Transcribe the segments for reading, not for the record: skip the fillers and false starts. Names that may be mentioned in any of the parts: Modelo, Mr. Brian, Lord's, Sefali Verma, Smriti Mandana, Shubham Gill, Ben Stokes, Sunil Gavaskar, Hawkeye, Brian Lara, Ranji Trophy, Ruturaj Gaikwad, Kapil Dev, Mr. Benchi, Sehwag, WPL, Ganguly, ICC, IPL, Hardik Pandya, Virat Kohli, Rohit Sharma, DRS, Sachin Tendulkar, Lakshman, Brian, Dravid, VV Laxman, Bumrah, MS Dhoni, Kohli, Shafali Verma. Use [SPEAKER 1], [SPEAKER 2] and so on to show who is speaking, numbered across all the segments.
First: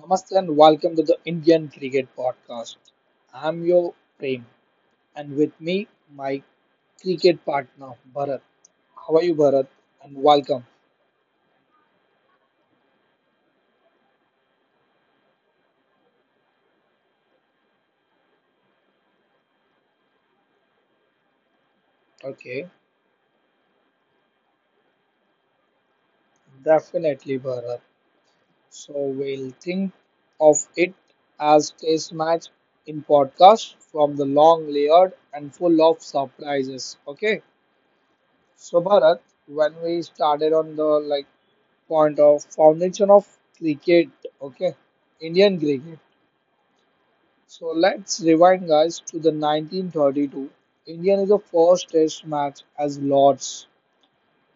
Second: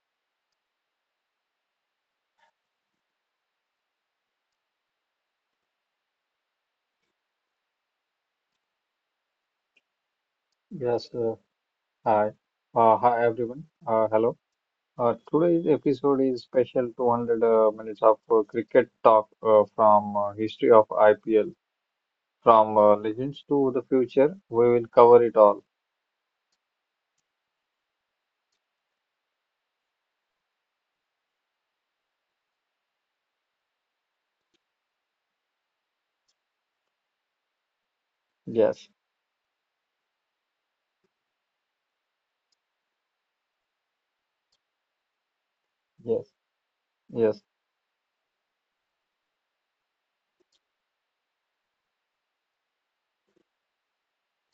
[SPEAKER 1] Namaste and welcome to the Indian Cricket Podcast. I'm your Prem and with me my cricket partner Bharat. How are you Bharat? And welcome.
[SPEAKER 2] Yes, uh, hi. Hi, everyone. Hello. Today's episode is special 200 minutes of cricket talk from history of IPL,
[SPEAKER 1] Okay,
[SPEAKER 2] from legends to the future. We will cover it all.
[SPEAKER 1] definitely Bharat. So we'll think of it as test match in podcast from the long layered and full of surprises. Okay. So
[SPEAKER 2] Yes,
[SPEAKER 1] Bharat, when we started on the like point of foundation of cricket, okay, Indian cricket.
[SPEAKER 2] yes, yes,
[SPEAKER 1] So let's rewind, guys, to the 1932. Indian is the first test match as Lords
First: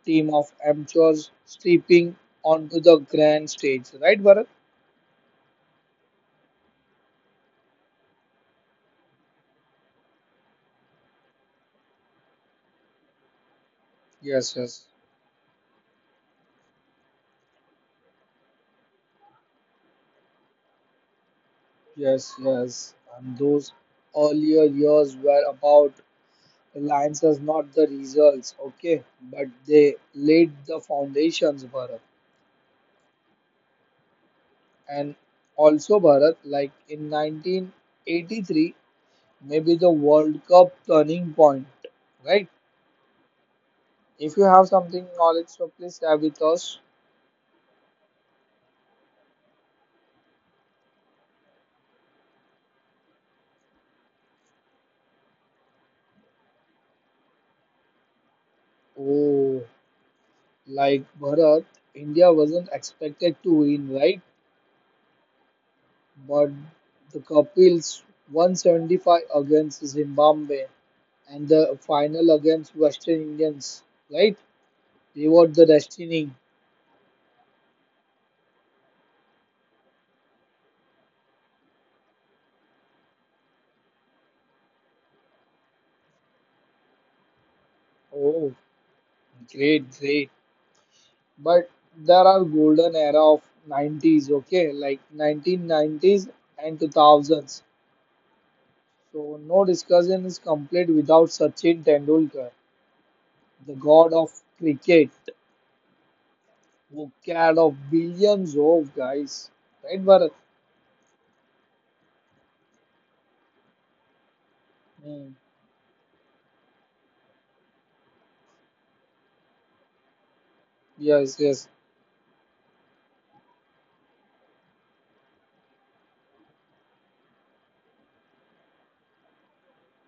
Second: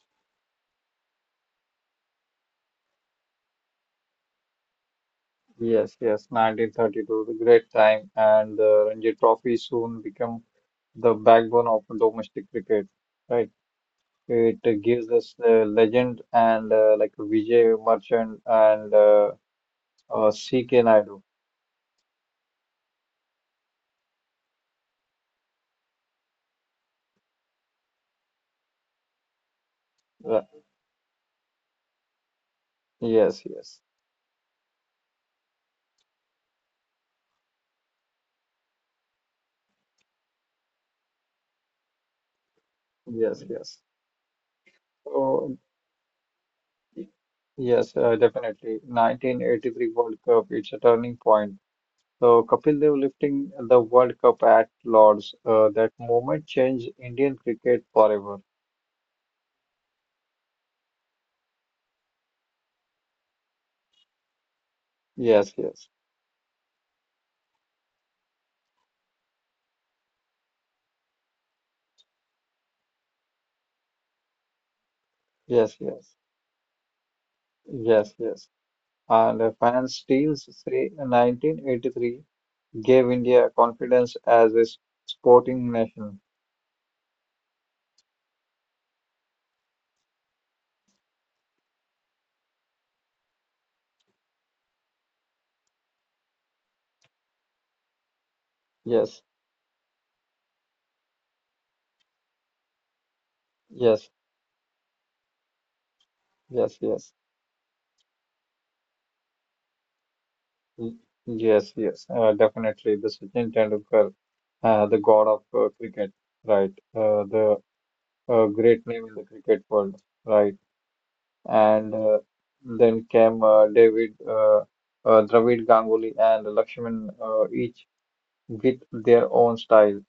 [SPEAKER 1] team of amateurs stepping onto the grand stage, right, Bharat?
[SPEAKER 2] yes. 1932, the great time, and the Ranji Trophy soon become the backbone of domestic cricket. Right.
[SPEAKER 1] Yes,
[SPEAKER 2] It
[SPEAKER 1] yes,
[SPEAKER 2] gives us legend and like Vijay Merchant and CK Naidu.
[SPEAKER 1] yes, yes. And those earlier years were about alliances, not the results, okay? But they
[SPEAKER 2] Uh,
[SPEAKER 1] laid the foundations, Bharat.
[SPEAKER 2] yes, yes,
[SPEAKER 1] And also, Bharat, like in 1983, maybe the World Cup turning point, right?
[SPEAKER 2] yes.
[SPEAKER 1] If you have something knowledge,
[SPEAKER 2] So,
[SPEAKER 1] so please share with us.
[SPEAKER 2] yes, Definitely. 1983 World Cup, it's a turning point. So, Kapil Dev lifting the World Cup at Lord's, that moment changed Indian cricket forever.
[SPEAKER 1] Oh, like Bharat, India wasn't expected to win, right?
[SPEAKER 2] Yes, yes,
[SPEAKER 1] But the Kapils 175 against Zimbabwe and the final against Western Indians, right? They were the
[SPEAKER 2] yes, yes,
[SPEAKER 1] destiny.
[SPEAKER 2] yes. And the fans still say 1983 gave India confidence as a sporting nation.
[SPEAKER 1] Oh, great, great. But there are golden era of 90s, okay? Like 1990s and 2000s.
[SPEAKER 2] Yes,
[SPEAKER 1] So no discussion is complete without Sachin Tendulkar. The
[SPEAKER 2] yes,
[SPEAKER 1] god of cricket,
[SPEAKER 2] yes,
[SPEAKER 1] who
[SPEAKER 2] yes.
[SPEAKER 1] cared of billions of guys. Right, Bharat?
[SPEAKER 2] Y- yes, Definitely. The Sachin Tendulkar, the god
[SPEAKER 1] Hmm.
[SPEAKER 2] of cricket, right? The great name in the cricket world, right?
[SPEAKER 1] Yes, yes.
[SPEAKER 2] And then came Dravid, Ganguly, and Lakshman, each with their own style.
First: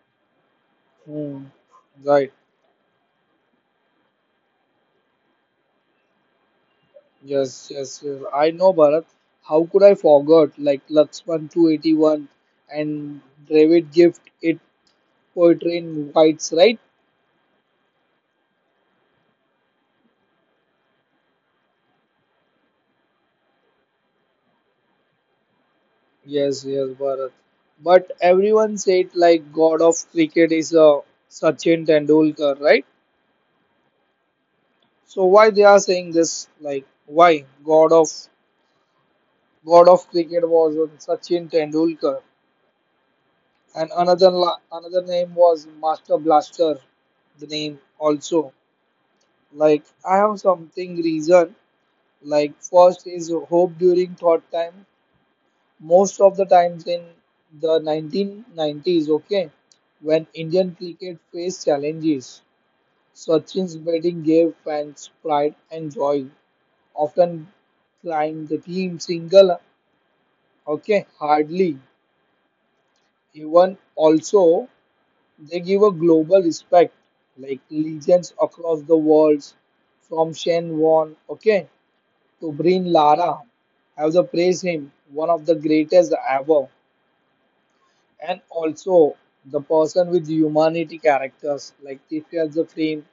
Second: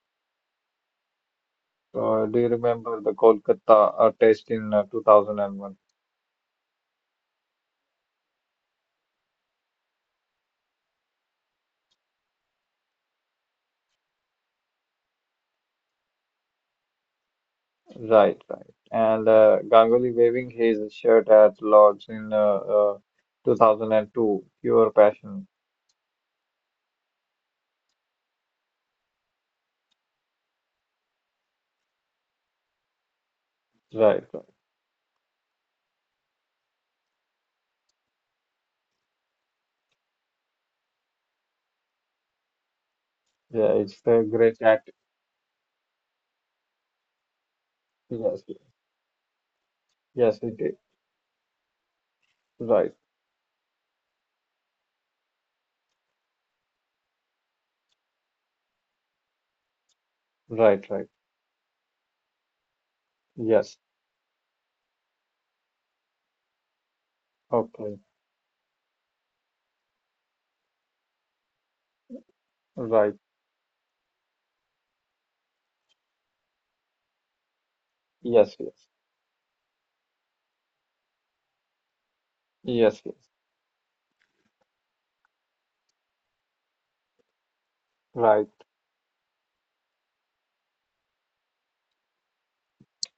[SPEAKER 1] Hmm. Right.
[SPEAKER 2] Do you remember the Kolkata test in 2001?
[SPEAKER 1] Yes, yes, yes. I know, Bharat. How could I forget? Like Laxman 281 and Dravid Gift, it poetry in whites, right?
[SPEAKER 2] Right, right. And Ganguly waving his shirt at Lords in 2002, pure passion.
[SPEAKER 1] Yes, yes, Bharat. But everyone said like god of cricket is a Sachin Tendulkar, right?
[SPEAKER 2] Right, right.
[SPEAKER 1] So why they are saying this? Like why god of? God of cricket was Sachin Tendulkar,
[SPEAKER 2] Yeah,
[SPEAKER 1] and
[SPEAKER 2] it's the
[SPEAKER 1] another la-
[SPEAKER 2] great act.
[SPEAKER 1] another name was Master Blaster. The name
[SPEAKER 2] Yes,
[SPEAKER 1] also
[SPEAKER 2] yes,
[SPEAKER 1] like I
[SPEAKER 2] yes,
[SPEAKER 1] have
[SPEAKER 2] it is.
[SPEAKER 1] something reason like
[SPEAKER 2] Right,
[SPEAKER 1] first is hope during thought time. Most of the times in the 1990s, okay, when Indian
[SPEAKER 2] right, right.
[SPEAKER 1] cricket faced challenges,
[SPEAKER 2] Yes,
[SPEAKER 1] Sachin's batting gave fans pride and joy. Often
[SPEAKER 2] okay.
[SPEAKER 1] climbed the team single, okay, hardly
[SPEAKER 2] Right,
[SPEAKER 1] even also They give a global respect, like legions
[SPEAKER 2] yes,
[SPEAKER 1] across
[SPEAKER 2] yes,
[SPEAKER 1] the world, from Shen Won, okay, to Brin
[SPEAKER 2] yes, yes.
[SPEAKER 1] Lara, have the praise him, one of the greatest ever, and
[SPEAKER 2] Right,
[SPEAKER 1] also the person with humanity characters like Tifia the Flame.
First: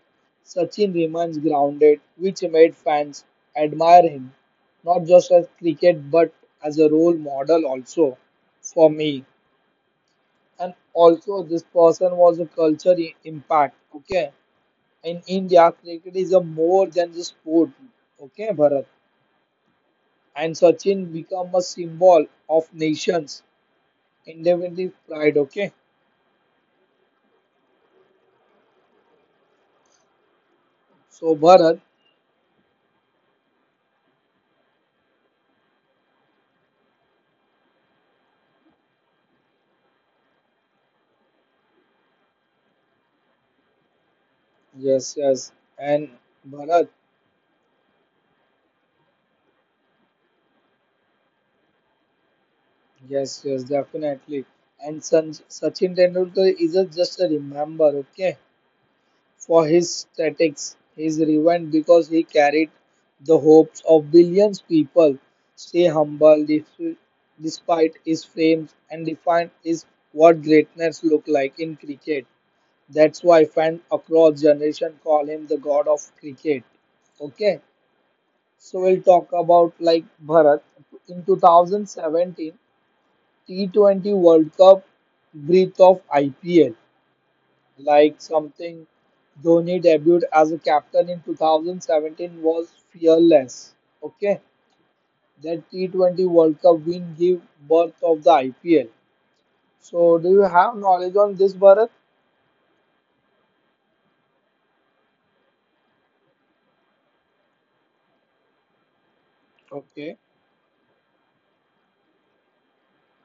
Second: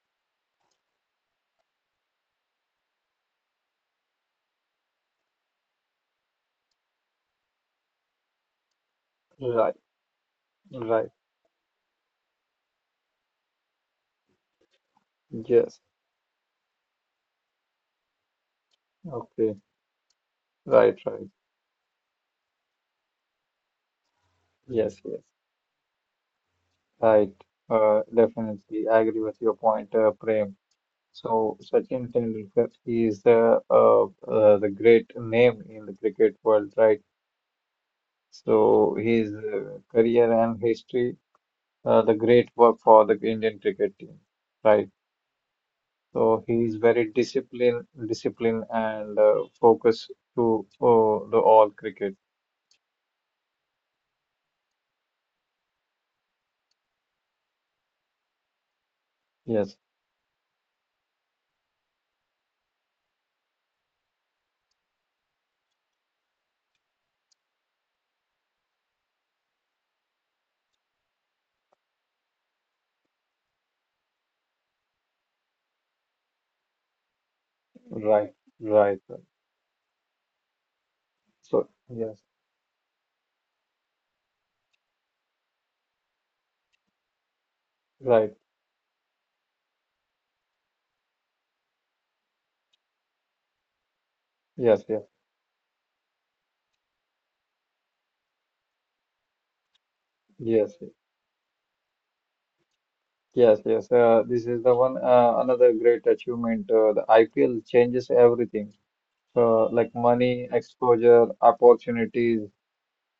[SPEAKER 1] Sachin remains grounded, which made fans admire him, not just as cricket but as a role model also for me.
[SPEAKER 2] right,
[SPEAKER 1] And
[SPEAKER 2] right.
[SPEAKER 1] also, this person was a culture impact. Okay, in India,
[SPEAKER 2] Yes,
[SPEAKER 1] cricket is a more than the sport. Okay, Bharat.
[SPEAKER 2] okay.
[SPEAKER 1] And
[SPEAKER 2] Right,
[SPEAKER 1] Sachin
[SPEAKER 2] right.
[SPEAKER 1] become a symbol of nations, independent
[SPEAKER 2] Yes, yes.
[SPEAKER 1] pride. Okay.
[SPEAKER 2] Right. Definitely. I agree with your point, Prem.
[SPEAKER 1] So
[SPEAKER 2] So
[SPEAKER 1] Bharat,
[SPEAKER 2] Sachin Tendulkar is the great name in the cricket world, right? So his career and history, the great work for the Indian cricket team, right?
[SPEAKER 1] yes, yes, and
[SPEAKER 2] So he's
[SPEAKER 1] Bharat,
[SPEAKER 2] very disciplined and focused to the all cricket.
[SPEAKER 1] yes, yes, definitely. And Sachin Tendulkar is a, just a remember. Okay. For
[SPEAKER 2] Yes,
[SPEAKER 1] his statics, his revenge because he carried the hopes of billions people. Stay humble despite his fame and define is what greatness look like in cricket. That's why fans across generation call him the god of cricket. Okay,
[SPEAKER 2] right,
[SPEAKER 1] so we'll
[SPEAKER 2] right, right.
[SPEAKER 1] talk about like Bharat in
[SPEAKER 2] So yes,
[SPEAKER 1] 2017 T20 World Cup breath of IPL. Like
[SPEAKER 2] right,
[SPEAKER 1] something Dhoni debuted as a captain in 2017 was fearless. Okay,
[SPEAKER 2] yes, yes,
[SPEAKER 1] that T20 World Cup win gave birth of the IPL. So, do you have
[SPEAKER 2] yes,
[SPEAKER 1] knowledge on this, Bharat?
[SPEAKER 2] yes, yes. This is the one another great achievement. The IPL changes everything. So like
[SPEAKER 1] Okay,
[SPEAKER 2] money, exposure, opportunities.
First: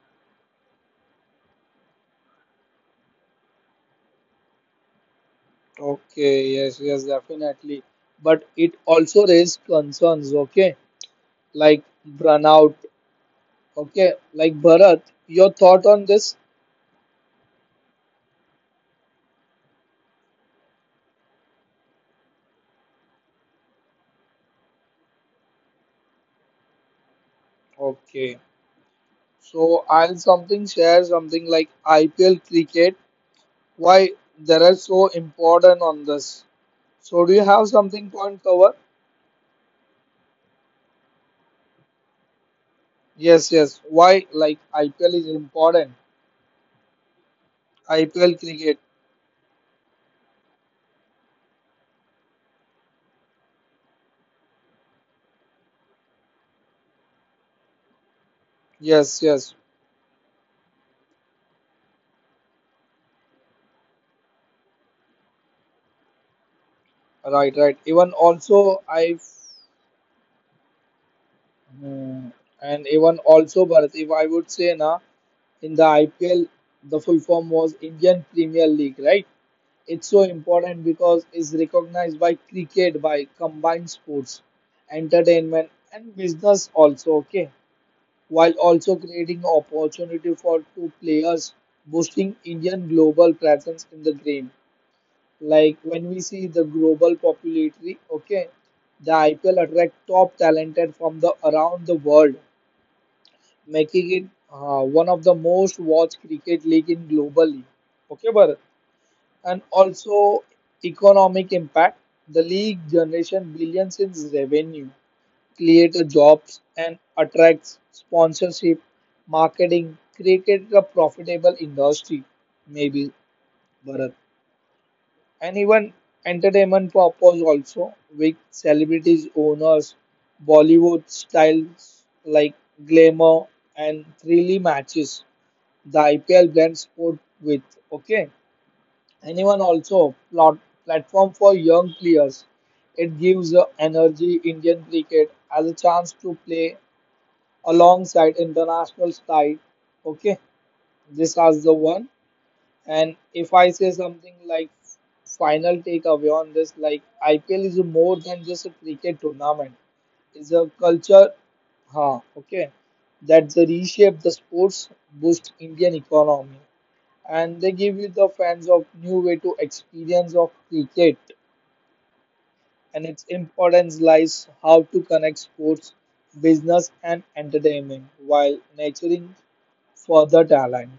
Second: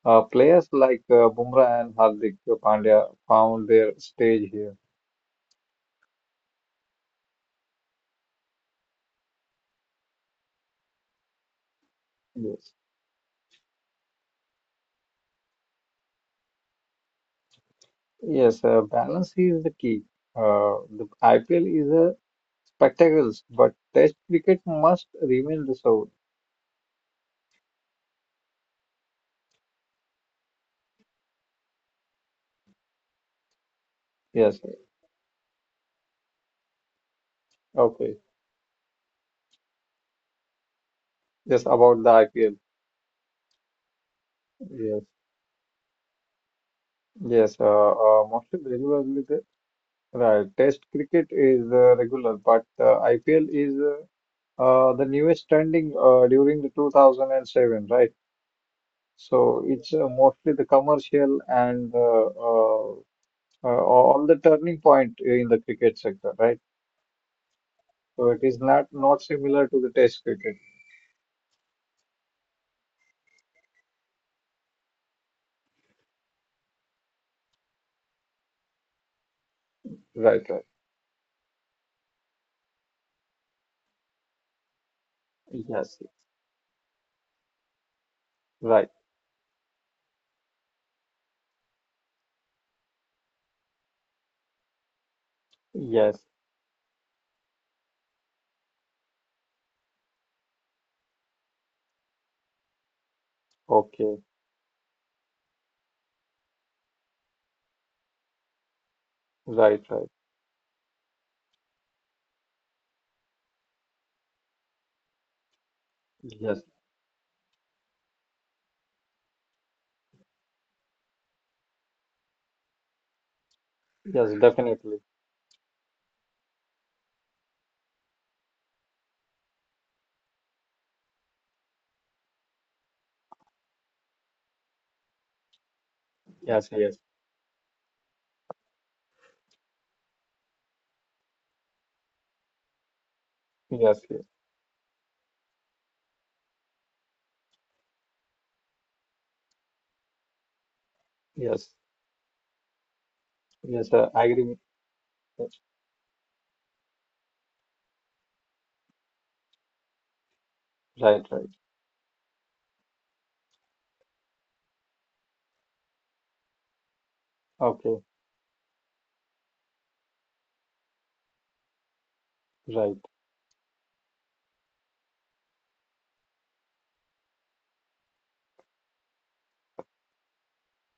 [SPEAKER 2] Players like Bumrah and Hardik Pandya found their stage here.
[SPEAKER 1] okay, yes, yes, definitely. But it also raised concerns. Okay, like
[SPEAKER 2] Yes.
[SPEAKER 1] burnout. Okay, like Bharat, your thought on this?
[SPEAKER 2] Yes, Balance is the key. The IPL is a spectacles, but Test cricket must remain the soul.
[SPEAKER 1] Okay, so I'll something share something like IPL cricket why they
[SPEAKER 2] Yes,
[SPEAKER 1] are so important on this. So do you have something
[SPEAKER 2] okay.
[SPEAKER 1] point cover?
[SPEAKER 2] Yes, about the IPL.
[SPEAKER 1] Yes, yes. Why like
[SPEAKER 2] Yes,
[SPEAKER 1] IPL is important?
[SPEAKER 2] yes.
[SPEAKER 1] IPL
[SPEAKER 2] Mostly
[SPEAKER 1] cricket.
[SPEAKER 2] regularly, right. Test cricket is regular, but IPL is the newest trending during the 2007, right?
[SPEAKER 1] Yes, yes.
[SPEAKER 2] So it's mostly the commercial and all the turning point in the cricket sector, right?
[SPEAKER 1] Right, right. Even
[SPEAKER 2] So it is
[SPEAKER 1] also I
[SPEAKER 2] not similar to the test cricket.
[SPEAKER 1] hmm, and even also Bharat, if I would say na in the IPL the full form was Indian Premier League, right? It's so
[SPEAKER 2] Right, right.
[SPEAKER 1] important because it's recognized by cricket by combined sports, entertainment
[SPEAKER 2] Yes,
[SPEAKER 1] and business also. Okay. While
[SPEAKER 2] right.
[SPEAKER 1] also creating opportunity for two players, boosting Indian global presence in the game. Like when
[SPEAKER 2] Yes.
[SPEAKER 1] we see the global popularity, okay, the IPL attract top talented from the around the world, making
[SPEAKER 2] Okay.
[SPEAKER 1] it one of the most watched cricket league in globally. Okay, Bharat. And
[SPEAKER 2] Right, right.
[SPEAKER 1] also economic impact. The league generation billions in revenue creates
[SPEAKER 2] Yes,
[SPEAKER 1] jobs and attracts sponsorship, marketing, create a profitable industry, maybe Bharat.
[SPEAKER 2] yes, definitely.
[SPEAKER 1] And even entertainment purpose also with celebrities, owners, Bollywood styles like glamour and thrilly matches the IPL
[SPEAKER 2] Yes,
[SPEAKER 1] blends
[SPEAKER 2] yes,
[SPEAKER 1] sport with. Okay. Anyone also plot platform for young players. It gives the
[SPEAKER 2] yes, yes,
[SPEAKER 1] energy Indian cricket as a chance to play alongside international side, okay, this as
[SPEAKER 2] yes,
[SPEAKER 1] the one, and if I say
[SPEAKER 2] yes. I
[SPEAKER 1] something
[SPEAKER 2] agree with
[SPEAKER 1] like
[SPEAKER 2] that.
[SPEAKER 1] final takeaway on this, like IPL is more than just a cricket tournament, it's a culture,
[SPEAKER 2] Right, right.
[SPEAKER 1] huh, okay, that they reshape the sports, boost Indian economy and they give
[SPEAKER 2] Okay,
[SPEAKER 1] you the fans of new way to experience of cricket
[SPEAKER 2] right,
[SPEAKER 1] and its importance lies how to connect sports business and entertainment while nurturing for the talent.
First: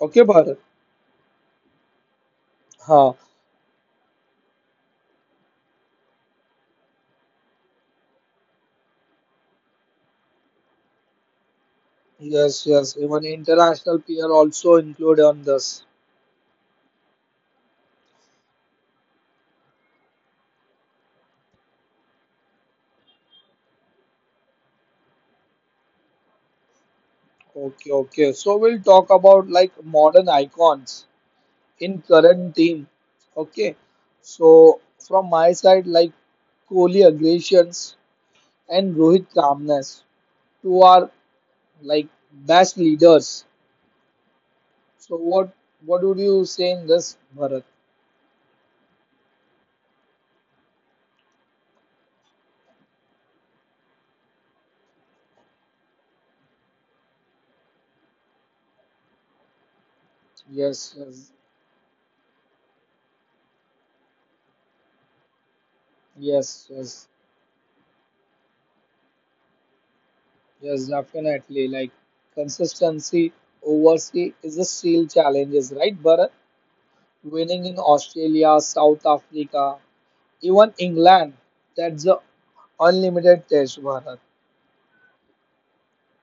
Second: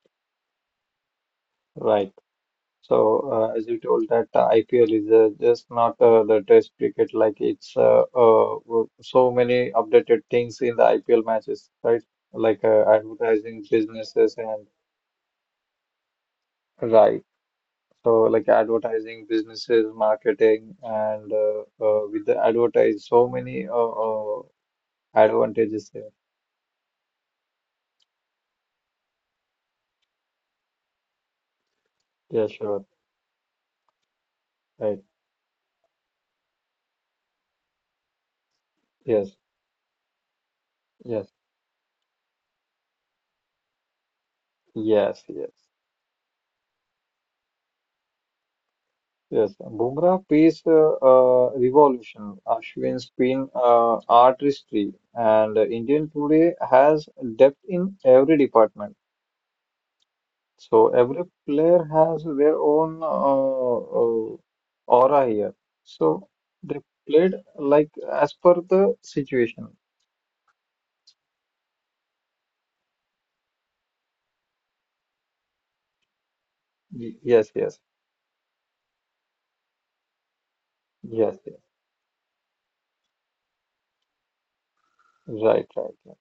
[SPEAKER 1] Okay, Bharat.
[SPEAKER 2] right.
[SPEAKER 1] Ha.
[SPEAKER 2] So as you told that IPL is just not the test cricket. Like it's so many updated things in the IPL matches, right? Like
[SPEAKER 1] Yes, yes. Even
[SPEAKER 2] advertising
[SPEAKER 1] international peer
[SPEAKER 2] businesses and
[SPEAKER 1] also include on this.
[SPEAKER 2] right. So like advertising, businesses, marketing, and with the advertise, so many advantages there.
[SPEAKER 1] Okay, okay. So we'll talk about like modern icons in
[SPEAKER 2] Yeah,
[SPEAKER 1] current
[SPEAKER 2] sure.
[SPEAKER 1] team. Okay. So
[SPEAKER 2] Right.
[SPEAKER 1] from my side, like Kohli aggressions and Rohit
[SPEAKER 2] Yes.
[SPEAKER 1] calmness, two are
[SPEAKER 2] Yes.
[SPEAKER 1] like best leaders. So
[SPEAKER 2] Yes. Yes.
[SPEAKER 1] what would you say in this, Bharat?
[SPEAKER 2] Yes. Bumrah piece revolution, Ashwin's spin artistry, and Indian today has depth in every department. So
[SPEAKER 1] Yes,
[SPEAKER 2] every
[SPEAKER 1] yes,
[SPEAKER 2] player has their own aura here. So
[SPEAKER 1] yes,
[SPEAKER 2] they
[SPEAKER 1] yes.
[SPEAKER 2] played like as per the situation.
[SPEAKER 1] Yes, definitely. Like consistency overseas is a still challenges, right? But
[SPEAKER 2] Yes,
[SPEAKER 1] winning in
[SPEAKER 2] yes,
[SPEAKER 1] Australia, South Africa, even England,
[SPEAKER 2] yes, yes.
[SPEAKER 1] that's a unlimited test, Bharat.
[SPEAKER 2] Right, right, yeah.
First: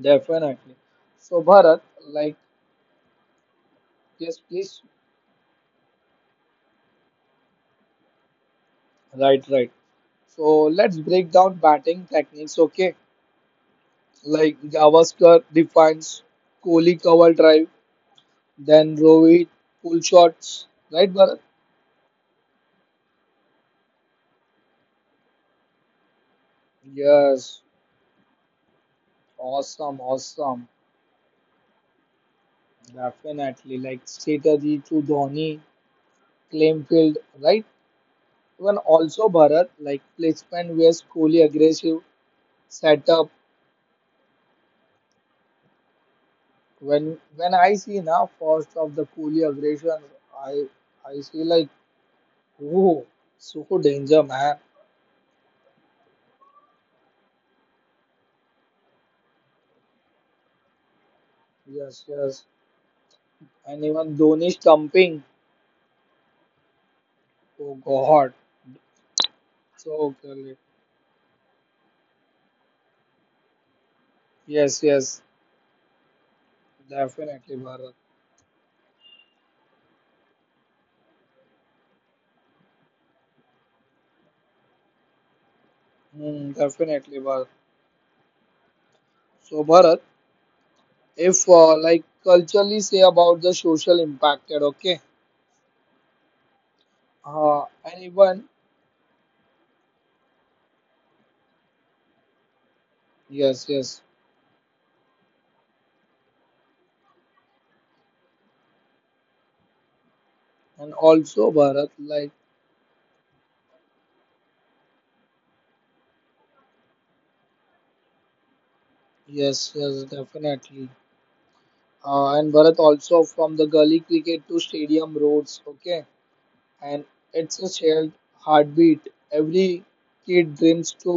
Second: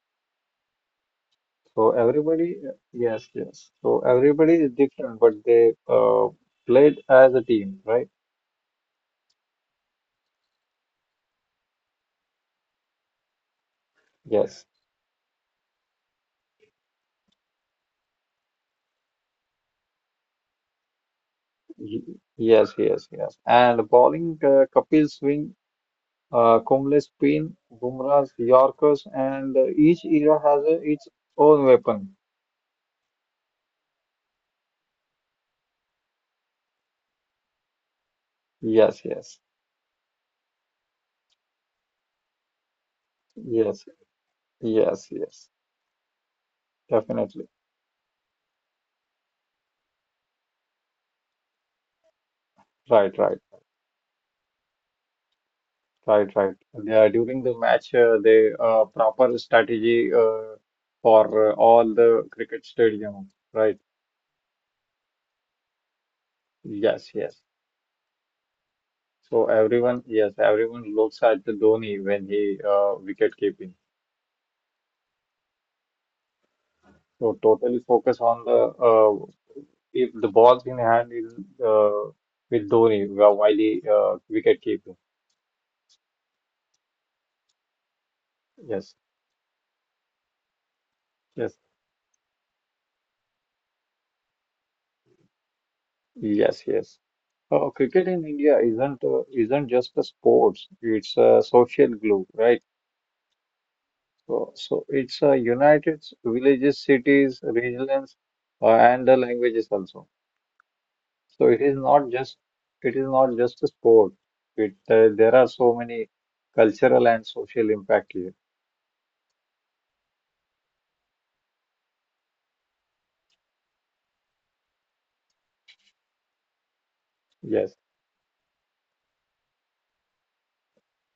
[SPEAKER 1] Definitely. So Bharat,
[SPEAKER 2] So
[SPEAKER 1] like
[SPEAKER 2] everybody, yes, yes. So
[SPEAKER 1] yes,
[SPEAKER 2] everybody is
[SPEAKER 1] please.
[SPEAKER 2] different, but they played as a team, right?
[SPEAKER 1] Right, right. So let's break down batting techniques, okay? Like
[SPEAKER 2] Yes,
[SPEAKER 1] Gavaskar defines Kohli cover drive, then Rohit pull shots, right, Bharat?
[SPEAKER 2] Y- yes, yes, yes. And bowling, Kapil swing, Kumble spin,
[SPEAKER 1] Yes.
[SPEAKER 2] Bumrah's Yorkers, and
[SPEAKER 1] Awesome,
[SPEAKER 2] each era has
[SPEAKER 1] awesome.
[SPEAKER 2] a, its own weapon.
[SPEAKER 1] Definitely. Like Setaji to Dhoni, Claimfield, right? Even
[SPEAKER 2] Yes,
[SPEAKER 1] also
[SPEAKER 2] yes,
[SPEAKER 1] Bharat, like placement where Kohli aggressive setup.
[SPEAKER 2] yes, yes, yes,
[SPEAKER 1] When
[SPEAKER 2] definitely.
[SPEAKER 1] when I see now first of the Kohli aggression, I I see like whoa,
[SPEAKER 2] Right, right,
[SPEAKER 1] so danger man.
[SPEAKER 2] right, right. Yeah, during the match, they proper strategy for all
[SPEAKER 1] Yes,
[SPEAKER 2] the
[SPEAKER 1] yes.
[SPEAKER 2] cricket stadium, right?
[SPEAKER 1] And even Dhoni stumping.
[SPEAKER 2] Yes, yes.
[SPEAKER 1] Oh God.
[SPEAKER 2] So everyone,
[SPEAKER 1] So
[SPEAKER 2] yes,
[SPEAKER 1] clearly.
[SPEAKER 2] everyone looks at the Dhoni when he wicket keeping.
[SPEAKER 1] Yes, yes.
[SPEAKER 2] So
[SPEAKER 1] Definitely
[SPEAKER 2] totally
[SPEAKER 1] Bharat.
[SPEAKER 2] focus on the if the ball's in hand is uh, with Dhoni while he wicket keeping.
[SPEAKER 1] Hmm, definitely Bharat.
[SPEAKER 2] Yes,
[SPEAKER 1] So Bharat. if
[SPEAKER 2] yes.
[SPEAKER 1] uh, like culturally say about the social impact that okay
[SPEAKER 2] Yes, yes.
[SPEAKER 1] uh,
[SPEAKER 2] Cricket in
[SPEAKER 1] anyone
[SPEAKER 2] India isn't just a sports; it's a social glue, right?
[SPEAKER 1] yes yes
[SPEAKER 2] So, it's united villages, cities, regions, and the languages also.
[SPEAKER 1] and
[SPEAKER 2] So
[SPEAKER 1] also
[SPEAKER 2] it is
[SPEAKER 1] Bharat,
[SPEAKER 2] not
[SPEAKER 1] like
[SPEAKER 2] just it is not just a sport. It There are so many cultural and social impact here.
[SPEAKER 1] yes yes definitely and Bharat also from the gully cricket to stadium roads okay and it's a
[SPEAKER 2] Yes,
[SPEAKER 1] shared heartbeat every kid dreams to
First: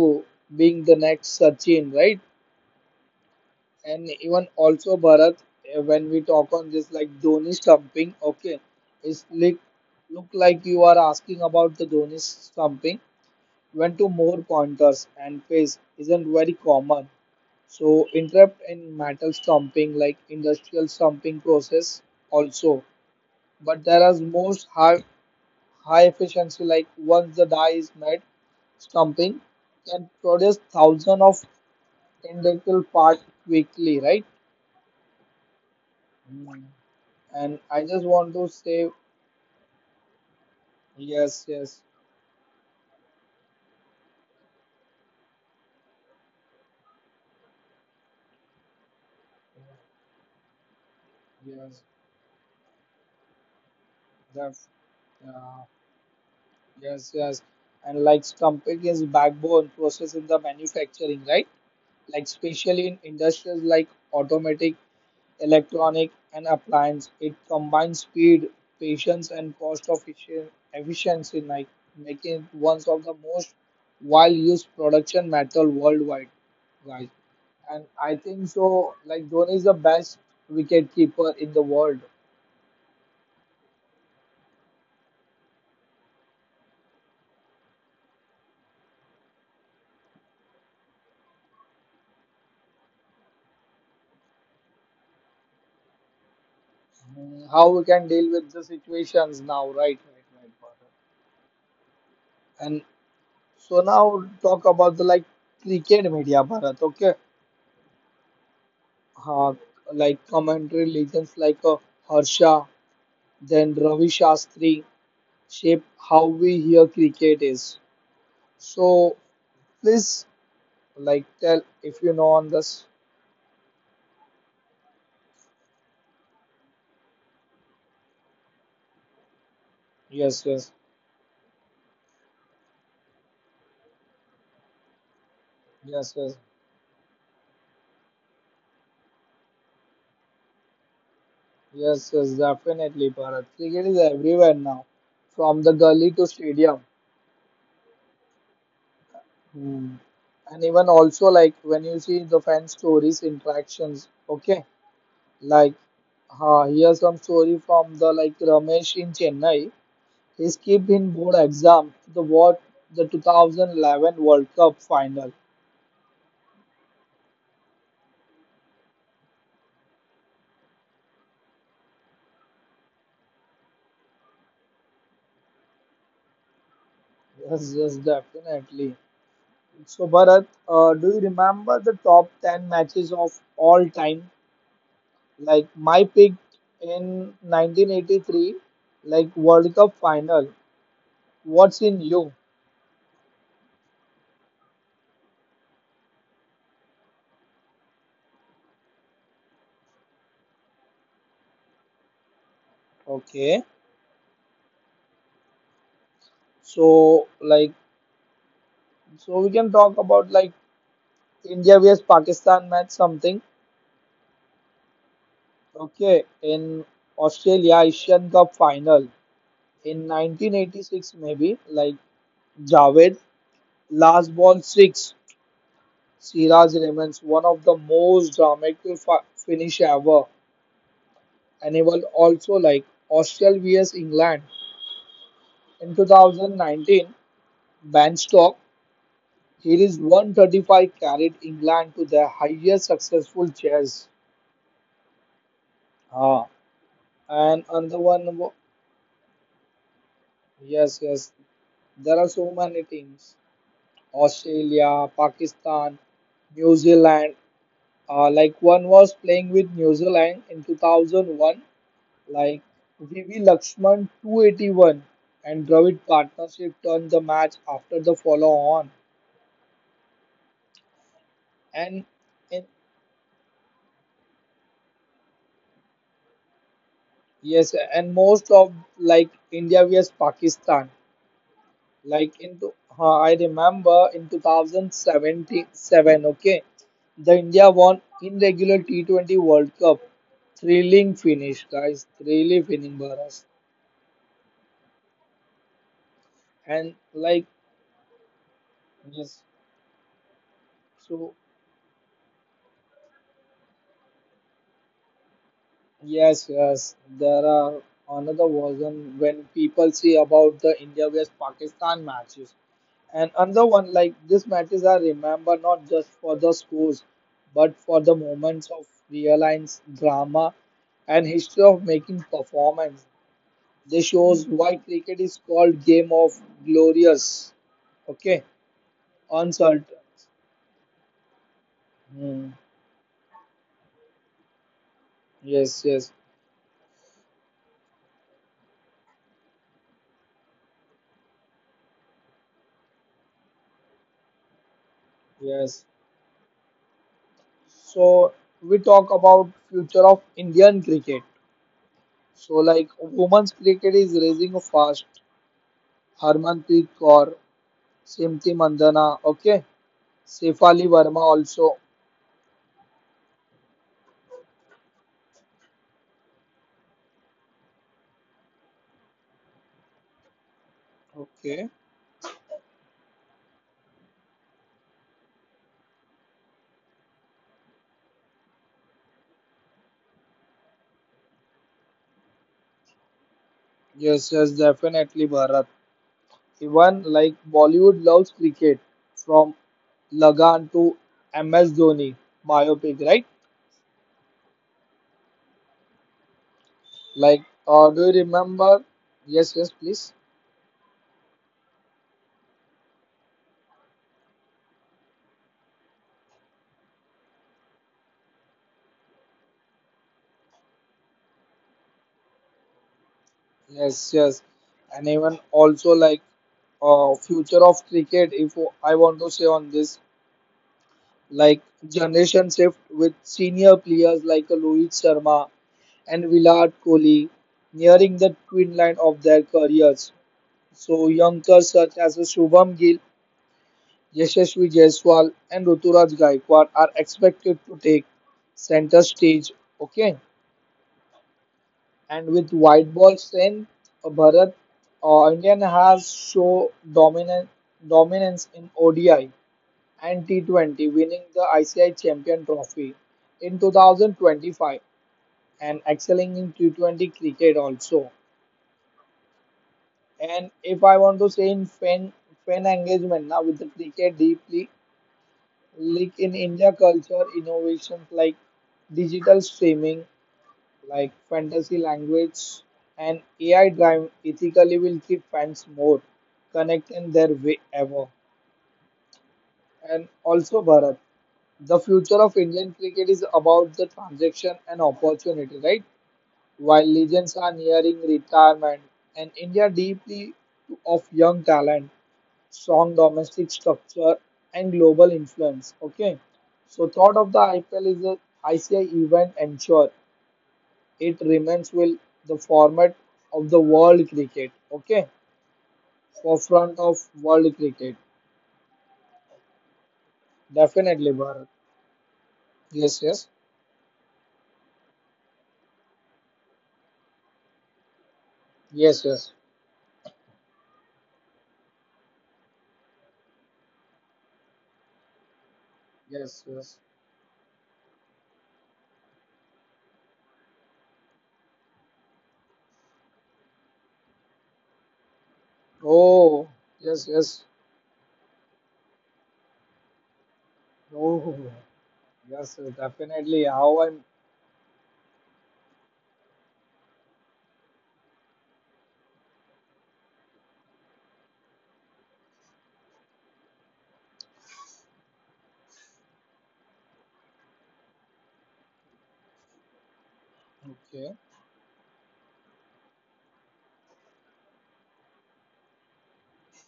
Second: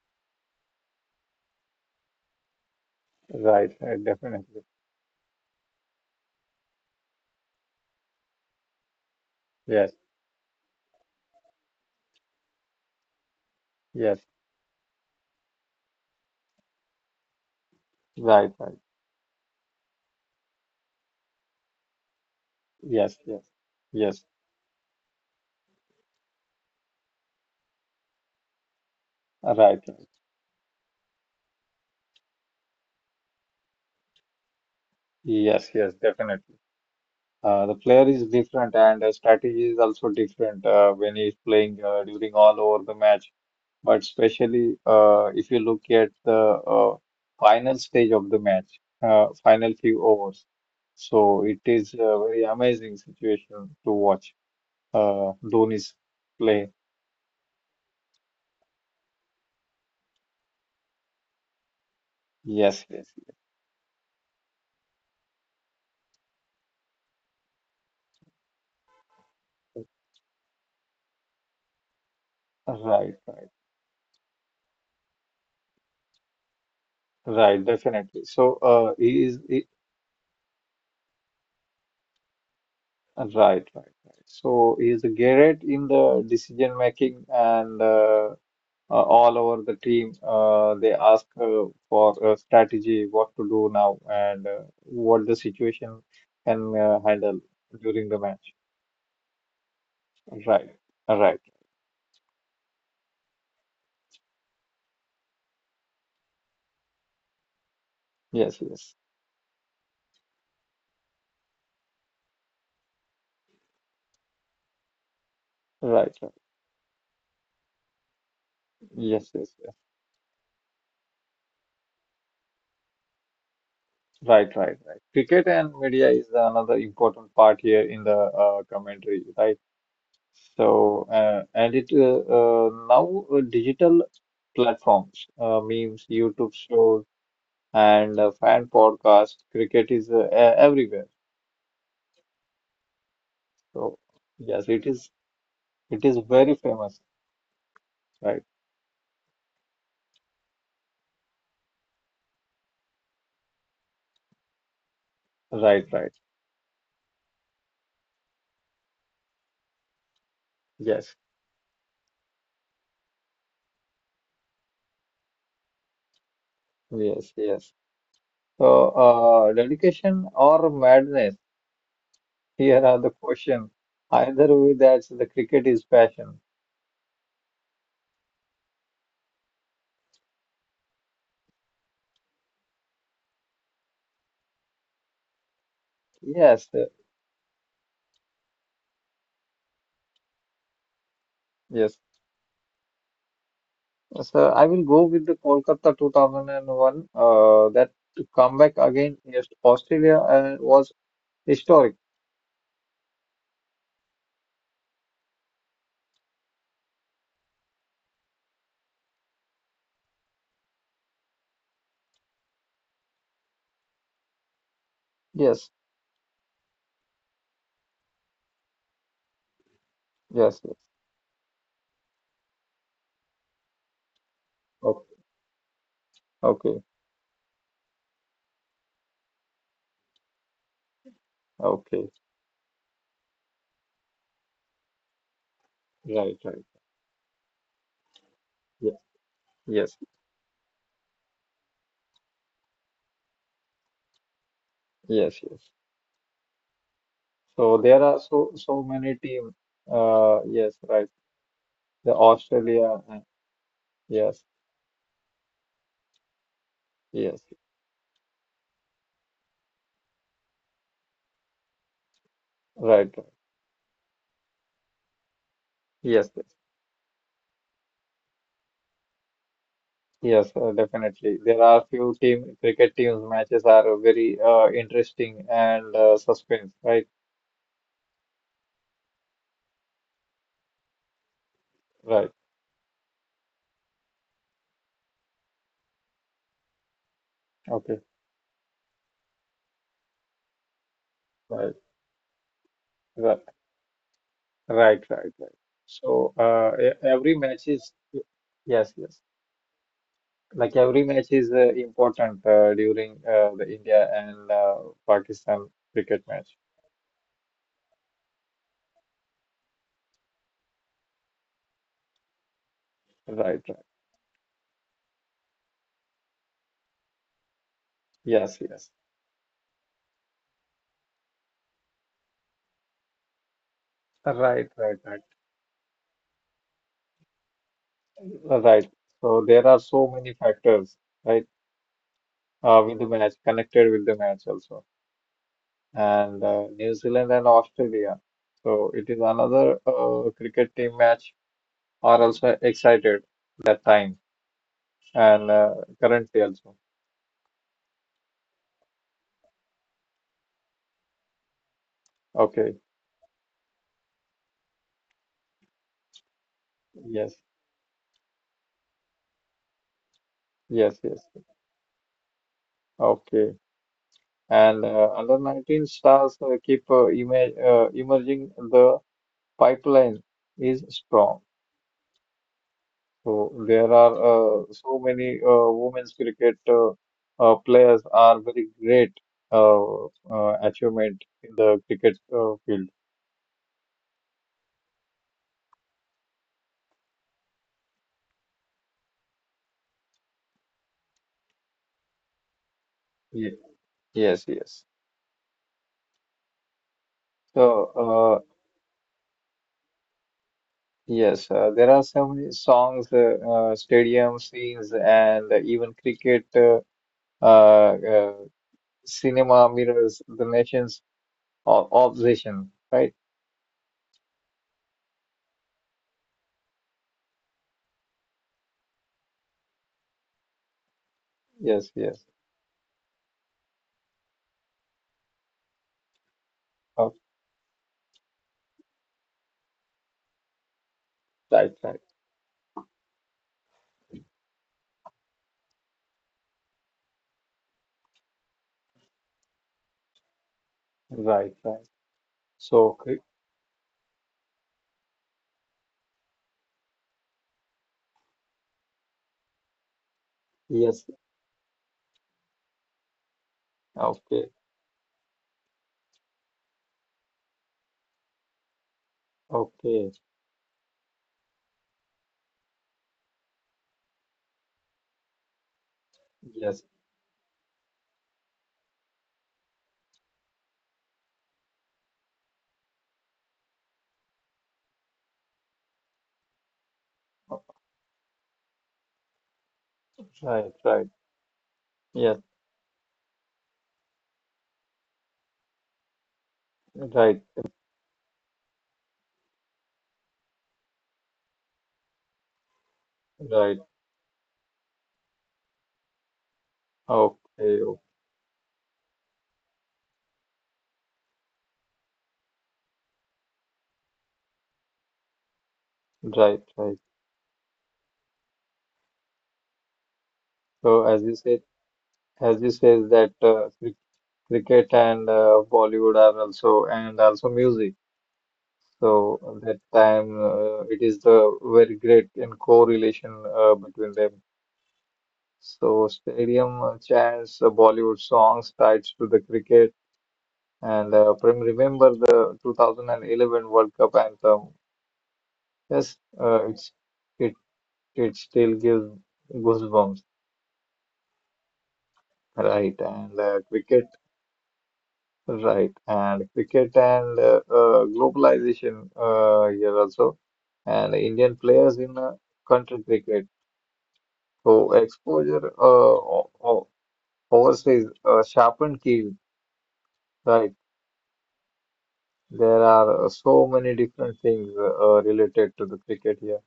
[SPEAKER 1] being the next Sachin right.
[SPEAKER 2] right,
[SPEAKER 1] And even
[SPEAKER 2] Definitely.
[SPEAKER 1] also Bharat, when we talk on this like Dhoni stumping, okay, it's like
[SPEAKER 2] Yes,
[SPEAKER 1] look like you are asking about the Dhoni stumping. Went to
[SPEAKER 2] yes,
[SPEAKER 1] more pointers and pace isn't very common. So
[SPEAKER 2] right,
[SPEAKER 1] interrupt
[SPEAKER 2] right.
[SPEAKER 1] in metal stumping like industrial stumping process also.
[SPEAKER 2] Yes, yes,
[SPEAKER 1] But there are
[SPEAKER 2] yes,
[SPEAKER 1] most high efficiency like once the die is made, stumping
[SPEAKER 2] right, right.
[SPEAKER 1] can produce thousands of identical parts quickly,
[SPEAKER 2] Yes, yes, definitely.
[SPEAKER 1] right? And
[SPEAKER 2] The
[SPEAKER 1] I
[SPEAKER 2] player
[SPEAKER 1] just
[SPEAKER 2] is
[SPEAKER 1] want to
[SPEAKER 2] different
[SPEAKER 1] say
[SPEAKER 2] and the strategy is also different when he is
[SPEAKER 1] yes,
[SPEAKER 2] playing
[SPEAKER 1] yes,
[SPEAKER 2] during all over the match. But especially if you look at the final stage of the match, final few overs. So it
[SPEAKER 1] yes,
[SPEAKER 2] is a very amazing situation to watch
[SPEAKER 1] that, uh,
[SPEAKER 2] Dhoni's play.
[SPEAKER 1] yes, yes. And like stamping is backbone process in the manufacturing, right? Like
[SPEAKER 2] Yes,
[SPEAKER 1] especially in
[SPEAKER 2] yes,
[SPEAKER 1] industries like automatic electronic and appliance. It combines speed, patience, and cost efficient efficiency, like making it one of
[SPEAKER 2] right,
[SPEAKER 1] the
[SPEAKER 2] right,
[SPEAKER 1] most well-used production metal worldwide, guys.
[SPEAKER 2] right,
[SPEAKER 1] And I
[SPEAKER 2] definitely.
[SPEAKER 1] think so. Like Dhoni is the best wicket keeper in the world.
[SPEAKER 2] Right, right, right. So he is a great in the decision making. And. All over the team, they ask for a strategy, what to do now, and what the situation can handle
[SPEAKER 1] Hmm, how we
[SPEAKER 2] during
[SPEAKER 1] can
[SPEAKER 2] the
[SPEAKER 1] deal
[SPEAKER 2] match.
[SPEAKER 1] with the situations now, right? Right, right,
[SPEAKER 2] Right,
[SPEAKER 1] Bharat.
[SPEAKER 2] right.
[SPEAKER 1] And so now talk about the like cricket media, Bharat. Okay,
[SPEAKER 2] Yes, yes.
[SPEAKER 1] uh, like commentary legends like Harsha then Ravi Shastri shaped
[SPEAKER 2] Right,
[SPEAKER 1] how
[SPEAKER 2] right.
[SPEAKER 1] we hear cricket is. So
[SPEAKER 2] Yes, yes, yes.
[SPEAKER 1] please, like, tell if you know on this.
[SPEAKER 2] Right, right, right. Cricket and media is another important part here in the commentary, right?
[SPEAKER 1] Yes, yes,
[SPEAKER 2] So, and it Now digital platforms, memes,
[SPEAKER 1] yes, yes,
[SPEAKER 2] YouTube shows, and fan podcasts. Cricket is everywhere.
[SPEAKER 1] yes, yes, definitely, Bharat. Cricket
[SPEAKER 2] So
[SPEAKER 1] is everywhere
[SPEAKER 2] yes, it
[SPEAKER 1] now,
[SPEAKER 2] is.
[SPEAKER 1] from the
[SPEAKER 2] It
[SPEAKER 1] gully
[SPEAKER 2] is
[SPEAKER 1] to
[SPEAKER 2] very
[SPEAKER 1] stadium.
[SPEAKER 2] famous. Right,
[SPEAKER 1] Hmm. And even also like when you see the fan stories, interactions. Okay, like,
[SPEAKER 2] right, right.
[SPEAKER 1] here's some story from the like Ramesh in Chennai. He skipped in
[SPEAKER 2] Yes,
[SPEAKER 1] board exam to the what the 2011 World Cup final.
[SPEAKER 2] yes, yes. So dedication or madness? Here are the questions. Either way, that's the cricket is passion.
[SPEAKER 1] Yes, yes, definitely. So Bharat, do you remember the top 10 matches of all time? Like my pick
[SPEAKER 2] Yes, uh,
[SPEAKER 1] in 1983, like World Cup final. What's
[SPEAKER 2] yes.
[SPEAKER 1] in you?
[SPEAKER 2] So I will go with the Kolkata 2001. That to come back again against Australia was historic.
[SPEAKER 1] Okay. So like so we can talk about like India vs Pakistan match something.
[SPEAKER 2] Yes,
[SPEAKER 1] Okay, in Australia Asian Cup final. In
[SPEAKER 2] yes, yes.
[SPEAKER 1] 1986 maybe like Javed last ball
[SPEAKER 2] Okay,
[SPEAKER 1] six Siraj
[SPEAKER 2] okay,
[SPEAKER 1] remains one of the most dramatic finish ever and he was
[SPEAKER 2] okay.
[SPEAKER 1] also like Australia vs England in
[SPEAKER 2] Right, right.
[SPEAKER 1] 2019 Ben Banstock
[SPEAKER 2] Yes,
[SPEAKER 1] he
[SPEAKER 2] yes,
[SPEAKER 1] is 135 carried England to their highest successful chase
[SPEAKER 2] yes, yes.
[SPEAKER 1] ah. And
[SPEAKER 2] So
[SPEAKER 1] another
[SPEAKER 2] there are
[SPEAKER 1] one wa-
[SPEAKER 2] so so many team. Yes,
[SPEAKER 1] yes
[SPEAKER 2] right.
[SPEAKER 1] yes
[SPEAKER 2] The
[SPEAKER 1] there are so many
[SPEAKER 2] Australia,
[SPEAKER 1] teams
[SPEAKER 2] yes,
[SPEAKER 1] Australia Pakistan New Zealand.
[SPEAKER 2] yes,
[SPEAKER 1] Like one was playing with New Zealand in 2001, like
[SPEAKER 2] right, right.
[SPEAKER 1] VV Lakshman 281 and Dravid
[SPEAKER 2] Yes, yes,
[SPEAKER 1] partnership turned the match after the follow on.
[SPEAKER 2] yes. Definitely, there are
[SPEAKER 1] And
[SPEAKER 2] few team
[SPEAKER 1] in,
[SPEAKER 2] cricket teams matches are very interesting and suspense. Right,
[SPEAKER 1] yes, and most of like India vs Pakistan,
[SPEAKER 2] right.
[SPEAKER 1] like into I remember in 2077, okay, the India
[SPEAKER 2] Okay,
[SPEAKER 1] won in regular T20 World Cup. Thrilling finish,
[SPEAKER 2] right,
[SPEAKER 1] guys. Thrilling finish,
[SPEAKER 2] right,
[SPEAKER 1] Bharas.
[SPEAKER 2] right, right, right. So
[SPEAKER 1] And
[SPEAKER 2] every
[SPEAKER 1] like,
[SPEAKER 2] match is yes, yes.
[SPEAKER 1] yes.
[SPEAKER 2] Like every match
[SPEAKER 1] So
[SPEAKER 2] is important during the India and Pakistan cricket
[SPEAKER 1] yes,
[SPEAKER 2] match.
[SPEAKER 1] yes. There are another version when people see about the India vs Pakistan matches. And
[SPEAKER 2] Right,
[SPEAKER 1] another
[SPEAKER 2] right.
[SPEAKER 1] one like these matches are remembered not just for the scores, but for the
[SPEAKER 2] Yes,
[SPEAKER 1] moments of
[SPEAKER 2] yes.
[SPEAKER 1] real drama and history of making performance. This shows
[SPEAKER 2] Right,
[SPEAKER 1] why
[SPEAKER 2] right, right,
[SPEAKER 1] cricket is called game of glorious. Okay,
[SPEAKER 2] right. So there are
[SPEAKER 1] uncertain.
[SPEAKER 2] so many factors, right,
[SPEAKER 1] Hmm.
[SPEAKER 2] with the match, connected with the match also.
[SPEAKER 1] Yes, yes,
[SPEAKER 2] And New Zealand and Australia. So it is another cricket team match are also excited that time and
[SPEAKER 1] yes.
[SPEAKER 2] currently also.
[SPEAKER 1] So we talk about future of Indian cricket. So
[SPEAKER 2] Okay.
[SPEAKER 1] like women's cricket is raising fast. Harmanpreet Kaur,
[SPEAKER 2] Yes,
[SPEAKER 1] Simti Mandana, okay. Sefali
[SPEAKER 2] yes, yes.
[SPEAKER 1] Verma also.
[SPEAKER 2] Okay. And under 19 stars keep ima emerging. The pipeline is strong.
[SPEAKER 1] Okay.
[SPEAKER 2] So there are so many women's cricket players are very great achievement in the cricket field.
[SPEAKER 1] Yes, yes, definitely Bharat. Even like Bollywood loves cricket from Lagan to MS Dhoni biopic, right?
[SPEAKER 2] Ye- Yes, yes.
[SPEAKER 1] Like,
[SPEAKER 2] So
[SPEAKER 1] do you
[SPEAKER 2] uh,
[SPEAKER 1] remember? Yes, yes, please.
[SPEAKER 2] yes, there are so many songs, stadium scenes, and even cricket uh, uh, cinema mirrors the nation's obsession. Right?
[SPEAKER 1] Yes, yes. And even also like future of cricket, if I want to say on this, like
[SPEAKER 2] Yes, yes.
[SPEAKER 1] generation shift with senior players like Rohit Sharma and Virat
[SPEAKER 2] Oh,
[SPEAKER 1] Kohli nearing the twin line of their careers. So
[SPEAKER 2] right,
[SPEAKER 1] youngsters such
[SPEAKER 2] right,
[SPEAKER 1] as Shubham Gill, Yashasvi Jaiswal and Ruturaj Gaikwad are expected to take center stage. Okay,
[SPEAKER 2] right, right.
[SPEAKER 1] and with
[SPEAKER 2] So
[SPEAKER 1] white ball
[SPEAKER 2] cri-
[SPEAKER 1] strength, Bharat, Indian has show dominant dominance in ODI and T20,
[SPEAKER 2] yes,
[SPEAKER 1] winning the ICI Champion Trophy in
[SPEAKER 2] okay,
[SPEAKER 1] 2025 and excelling in T20 cricket also.
[SPEAKER 2] okay.
[SPEAKER 1] And if I want to say in fan engagement now with the cricket deeply, linked in India
[SPEAKER 2] Yes,
[SPEAKER 1] culture, innovations like digital streaming, like fantasy language and AI drive ethically will keep fans more connected in their way ever. And also
[SPEAKER 2] right,
[SPEAKER 1] Bharat,
[SPEAKER 2] right.
[SPEAKER 1] the future of
[SPEAKER 2] Yes,
[SPEAKER 1] Indian cricket is about the transaction and opportunity, right? While legends
[SPEAKER 2] right,
[SPEAKER 1] are nearing retirement and India deeply of young talent, strong domestic
[SPEAKER 2] right.
[SPEAKER 1] structure and global influence. Okay. So thought of the
[SPEAKER 2] Okay,
[SPEAKER 1] IPL
[SPEAKER 2] okay.
[SPEAKER 1] is a ICI event ensure it remains will the format of the world cricket. Okay.
[SPEAKER 2] Right,
[SPEAKER 1] Forefront
[SPEAKER 2] right.
[SPEAKER 1] of world cricket.
[SPEAKER 2] So
[SPEAKER 1] Definitely
[SPEAKER 2] as you
[SPEAKER 1] Bharat.
[SPEAKER 2] said, as you
[SPEAKER 1] Yes,
[SPEAKER 2] said
[SPEAKER 1] yes.
[SPEAKER 2] that cricket and Bollywood are also and also music.
[SPEAKER 1] Yes, yes.
[SPEAKER 2] So that time it is the very great and correlation between them. So
[SPEAKER 1] Yes, yes.
[SPEAKER 2] stadium chants, Bollywood songs tied to the cricket, and remember the 2011 World Cup anthem. Yes,
[SPEAKER 1] Oh,
[SPEAKER 2] uh, it's.
[SPEAKER 1] yes, yes.
[SPEAKER 2] It It still gives goosebumps,
[SPEAKER 1] Oh, yes, yes,
[SPEAKER 2] right? And
[SPEAKER 1] definitely. How I'm
[SPEAKER 2] cricket, right? And cricket and globalization here also, and Indian players in country cricket. So exposure overseas sharpened keys, right?
[SPEAKER 1] okay.
[SPEAKER 2] There are so many different things related to the cricket here.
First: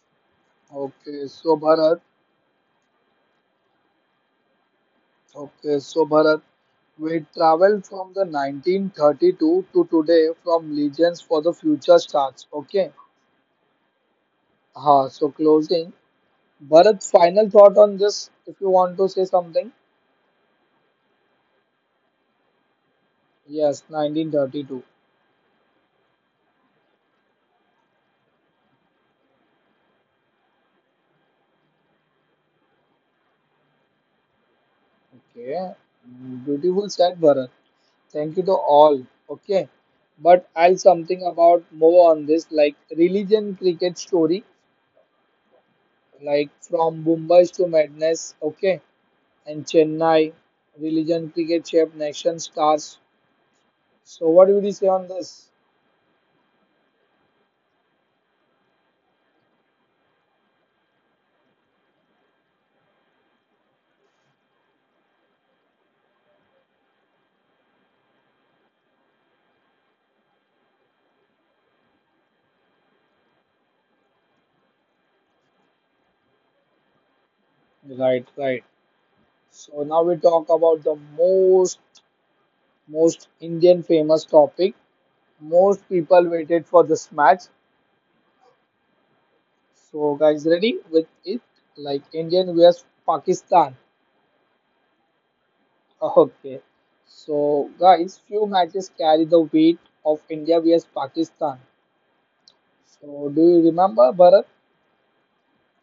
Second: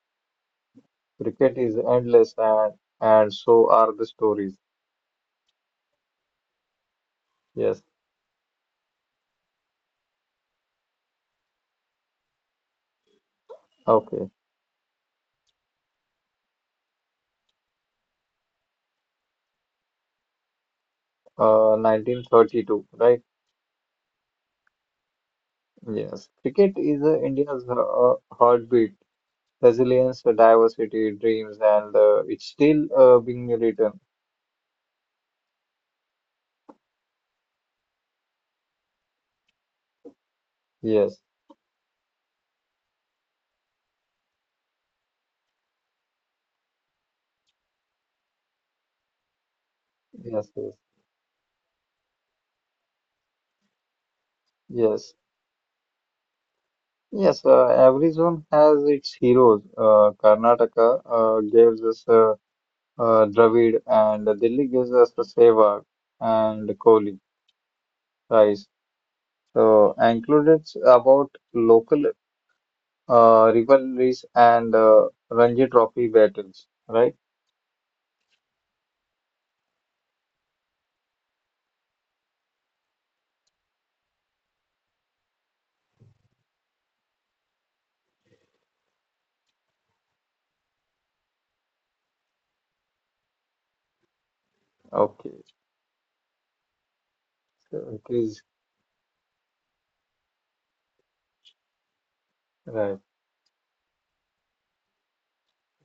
[SPEAKER 1] Okay, so
[SPEAKER 2] Cricket is
[SPEAKER 1] Bharat,
[SPEAKER 2] endless, and so are the stories.
[SPEAKER 1] okay, so Bharat, we
[SPEAKER 2] Yes.
[SPEAKER 1] traveled from the 1932 to today from Legends for the Future starts. Okay,
[SPEAKER 2] Okay.
[SPEAKER 1] ha, so closing. Bharat, final thought on this if you want to say something.
[SPEAKER 2] 1932, right?
[SPEAKER 1] Yes, 1932.
[SPEAKER 2] Yes, cricket is India's heartbeat, resilience, diversity, dreams, and it's still being written.
[SPEAKER 1] Okay, mm, beautiful said, Bharat. Thank you to all. Okay. But I'll
[SPEAKER 2] Yes,
[SPEAKER 1] something about more on this, like religion cricket story, like from Bombay to madness, okay, and Chennai,
[SPEAKER 2] yes, yes,
[SPEAKER 1] religion cricket shaped nation stars. So what would you say on
[SPEAKER 2] yes.
[SPEAKER 1] this?
[SPEAKER 2] Yes, every zone has its heroes. Karnataka gives us Dravid, and Delhi gives us the Sehwag and Kohli, Rice. So, I included about local rivalries and Ranji Trophy battles, right?
[SPEAKER 1] Right, right. So now we talk about the most Indian famous topic. Most people waited for this match. So guys ready with it? Like Indian vs Pakistan.
[SPEAKER 2] Okay,
[SPEAKER 1] Okay, so
[SPEAKER 2] so it
[SPEAKER 1] guys,
[SPEAKER 2] is
[SPEAKER 1] few matches carry the weight of India vs Pakistan.
[SPEAKER 2] right,
[SPEAKER 1] So do you remember, Bharat?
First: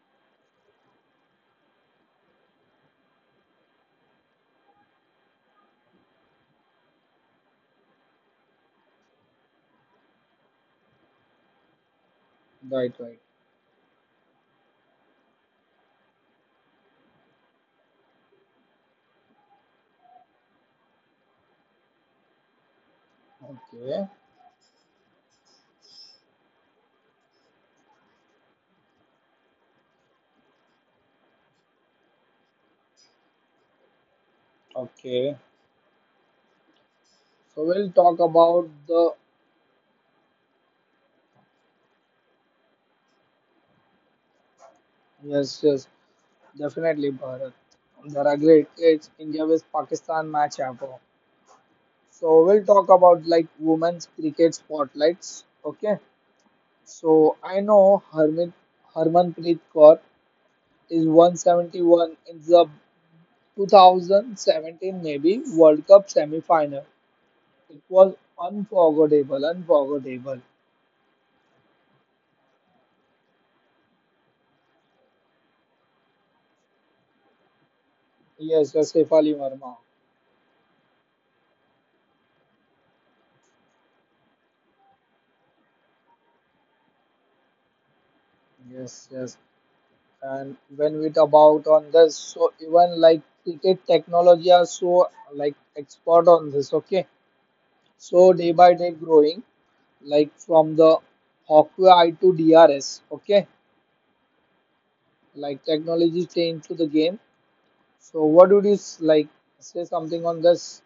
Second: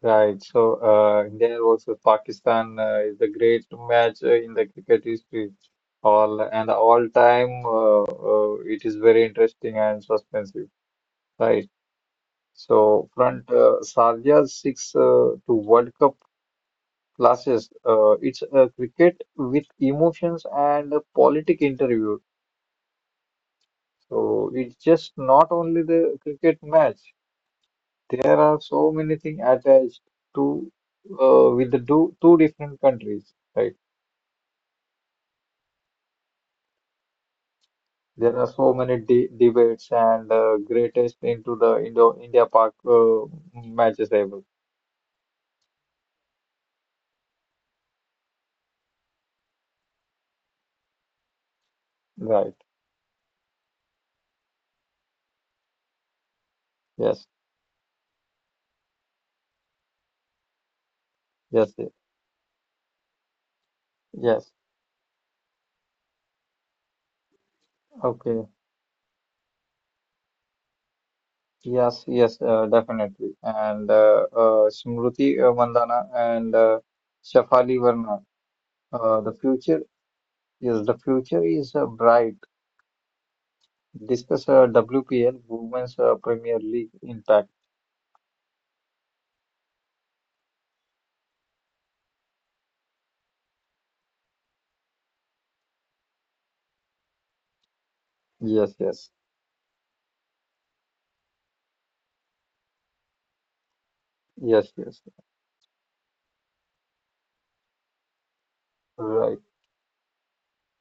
[SPEAKER 2] right. So India versus Pakistan is the great match in the cricket history. All and all time, it is very interesting and suspensive. Right.
[SPEAKER 1] Right,
[SPEAKER 2] So
[SPEAKER 1] right.
[SPEAKER 2] front Sarja's six to World Cup classes. It's a cricket with emotions and a politic interview.
[SPEAKER 1] Okay,
[SPEAKER 2] So it's just not only the cricket match. There are so many things attached to with the two different countries, right?
[SPEAKER 1] okay. So we'll talk
[SPEAKER 2] There are
[SPEAKER 1] about
[SPEAKER 2] so many
[SPEAKER 1] the
[SPEAKER 2] de debates and greatest into the Indo India Park matches ever,
[SPEAKER 1] yes, yes, definitely, Bharat. There are great it's India vs Pakistan match ever. So
[SPEAKER 2] right?
[SPEAKER 1] we'll talk about like women's cricket spotlights. Okay.
[SPEAKER 2] Yes,
[SPEAKER 1] So I know Harmit Harmanpreet Kaur is
[SPEAKER 2] yes, yes,
[SPEAKER 1] 171 in the two thousand
[SPEAKER 2] yes.
[SPEAKER 1] seventeen maybe World Cup semi final. It was
[SPEAKER 2] Okay.
[SPEAKER 1] unforgettable.
[SPEAKER 2] Yes, yes, definitely. And Smriti Mandhana and Shafali Verma.
[SPEAKER 1] Yes, yes, Saif
[SPEAKER 2] Uh,
[SPEAKER 1] Ali
[SPEAKER 2] the
[SPEAKER 1] Verma.
[SPEAKER 2] future, yes, the future is bright. Discuss WPL, Women's Premier League impact.
[SPEAKER 1] Yes, yes. And when we talk about on this, so even like cricket technology are so like expert on this, okay? So day by
[SPEAKER 2] Yes,
[SPEAKER 1] day
[SPEAKER 2] yes,
[SPEAKER 1] growing, like from the Hawkeye Eye to DRS, okay?
[SPEAKER 2] yes, yes,
[SPEAKER 1] Like technology change to the game. So what would you like
[SPEAKER 2] right.
[SPEAKER 1] say something on this?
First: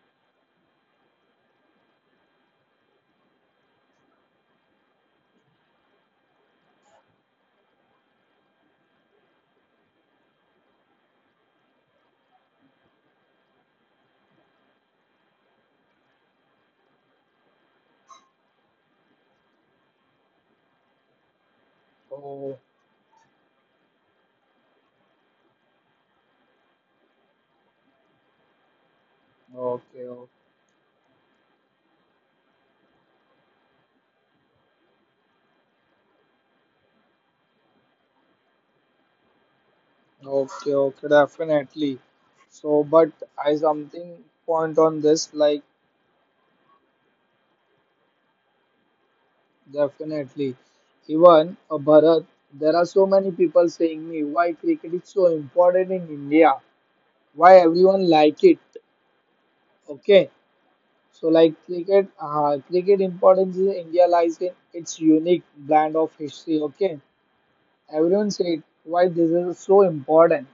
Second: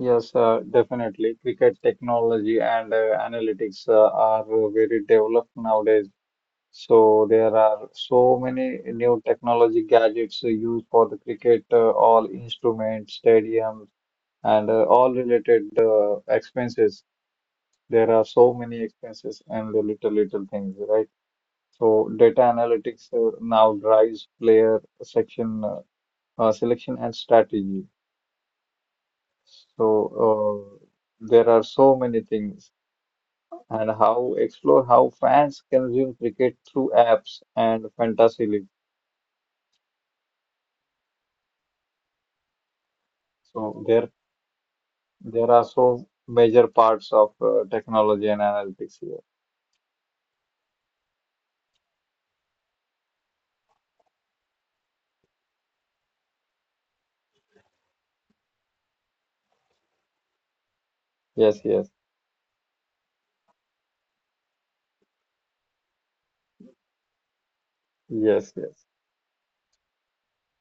[SPEAKER 2] Yes, definitely. Cricket technology and analytics are very developed nowadays. So there are so many new technology gadgets used for the cricket, all instruments, stadiums, and all related expenses. There are so many expenses and the little, little things, right? So data
[SPEAKER 1] Oh,
[SPEAKER 2] analytics now drives player section, selection and strategy.
[SPEAKER 1] okay,
[SPEAKER 2] So uh, there are so many things, and how explore how fans consume cricket through apps and fantasy league.
[SPEAKER 1] okay, okay, definitely. So, but I
[SPEAKER 2] So
[SPEAKER 1] something point on this,
[SPEAKER 2] there are
[SPEAKER 1] like
[SPEAKER 2] so major parts of technology and analytics here.
[SPEAKER 1] definitely. Even Bharat, there are so many people saying me why cricket is so important in India, why everyone like it. Okay, so like
[SPEAKER 2] Yes, yes,
[SPEAKER 1] cricket importance in India lies in its unique brand of history. Okay, everyone
[SPEAKER 2] yes,
[SPEAKER 1] said
[SPEAKER 2] yes.
[SPEAKER 1] why this is so important,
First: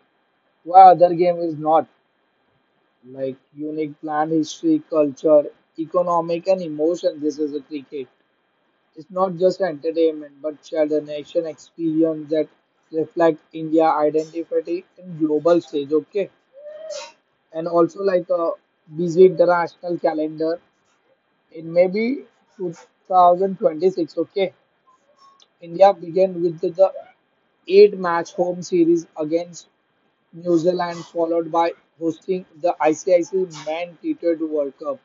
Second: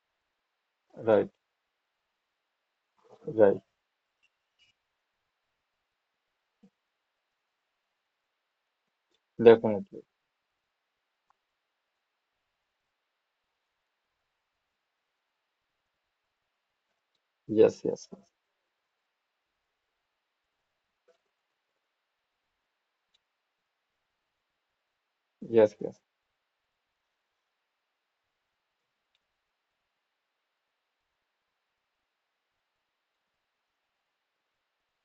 [SPEAKER 1] why other
[SPEAKER 2] Right,
[SPEAKER 1] game is not. Like
[SPEAKER 2] right.
[SPEAKER 1] unique plant history, culture, economic, and emotion. This is a cricket. It's not just
[SPEAKER 2] Definitely.
[SPEAKER 1] entertainment, but shared a nation experience that reflect India identity in global stage. Okay, and
[SPEAKER 2] Yes,
[SPEAKER 1] also
[SPEAKER 2] yes,
[SPEAKER 1] like a busy international calendar. It may be 2026. Okay,
[SPEAKER 2] yes, yes,
[SPEAKER 1] India
[SPEAKER 2] yes.
[SPEAKER 1] began with the eight-match home series against New Zealand, followed by hosting the ICIC Men T20 World Cup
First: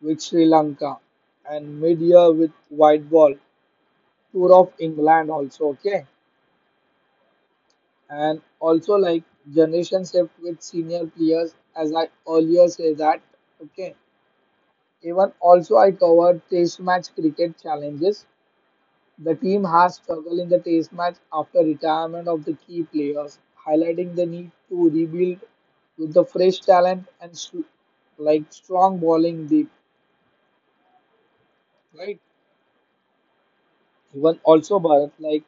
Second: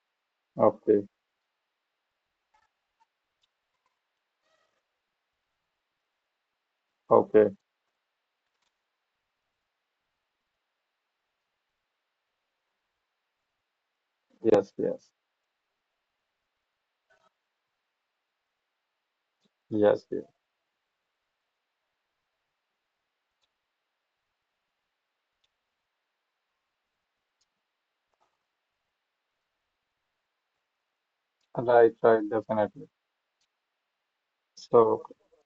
[SPEAKER 1] with Sri Lanka
[SPEAKER 2] Okay,
[SPEAKER 1] and mid-year with white ball tour of England also okay
[SPEAKER 2] okay.
[SPEAKER 1] and also like generation shift with senior players as I earlier say that okay
[SPEAKER 2] Yes, yes,
[SPEAKER 1] even also I covered test match cricket challenges the team has
[SPEAKER 2] yes, yes.
[SPEAKER 1] struggled in the test match after retirement of the key players highlighting the need to rebuild with the fresh talent and like strong bowling deep
[SPEAKER 2] Right,
[SPEAKER 1] right
[SPEAKER 2] right. Definitely.
[SPEAKER 1] even also
[SPEAKER 2] So
[SPEAKER 1] Bharat like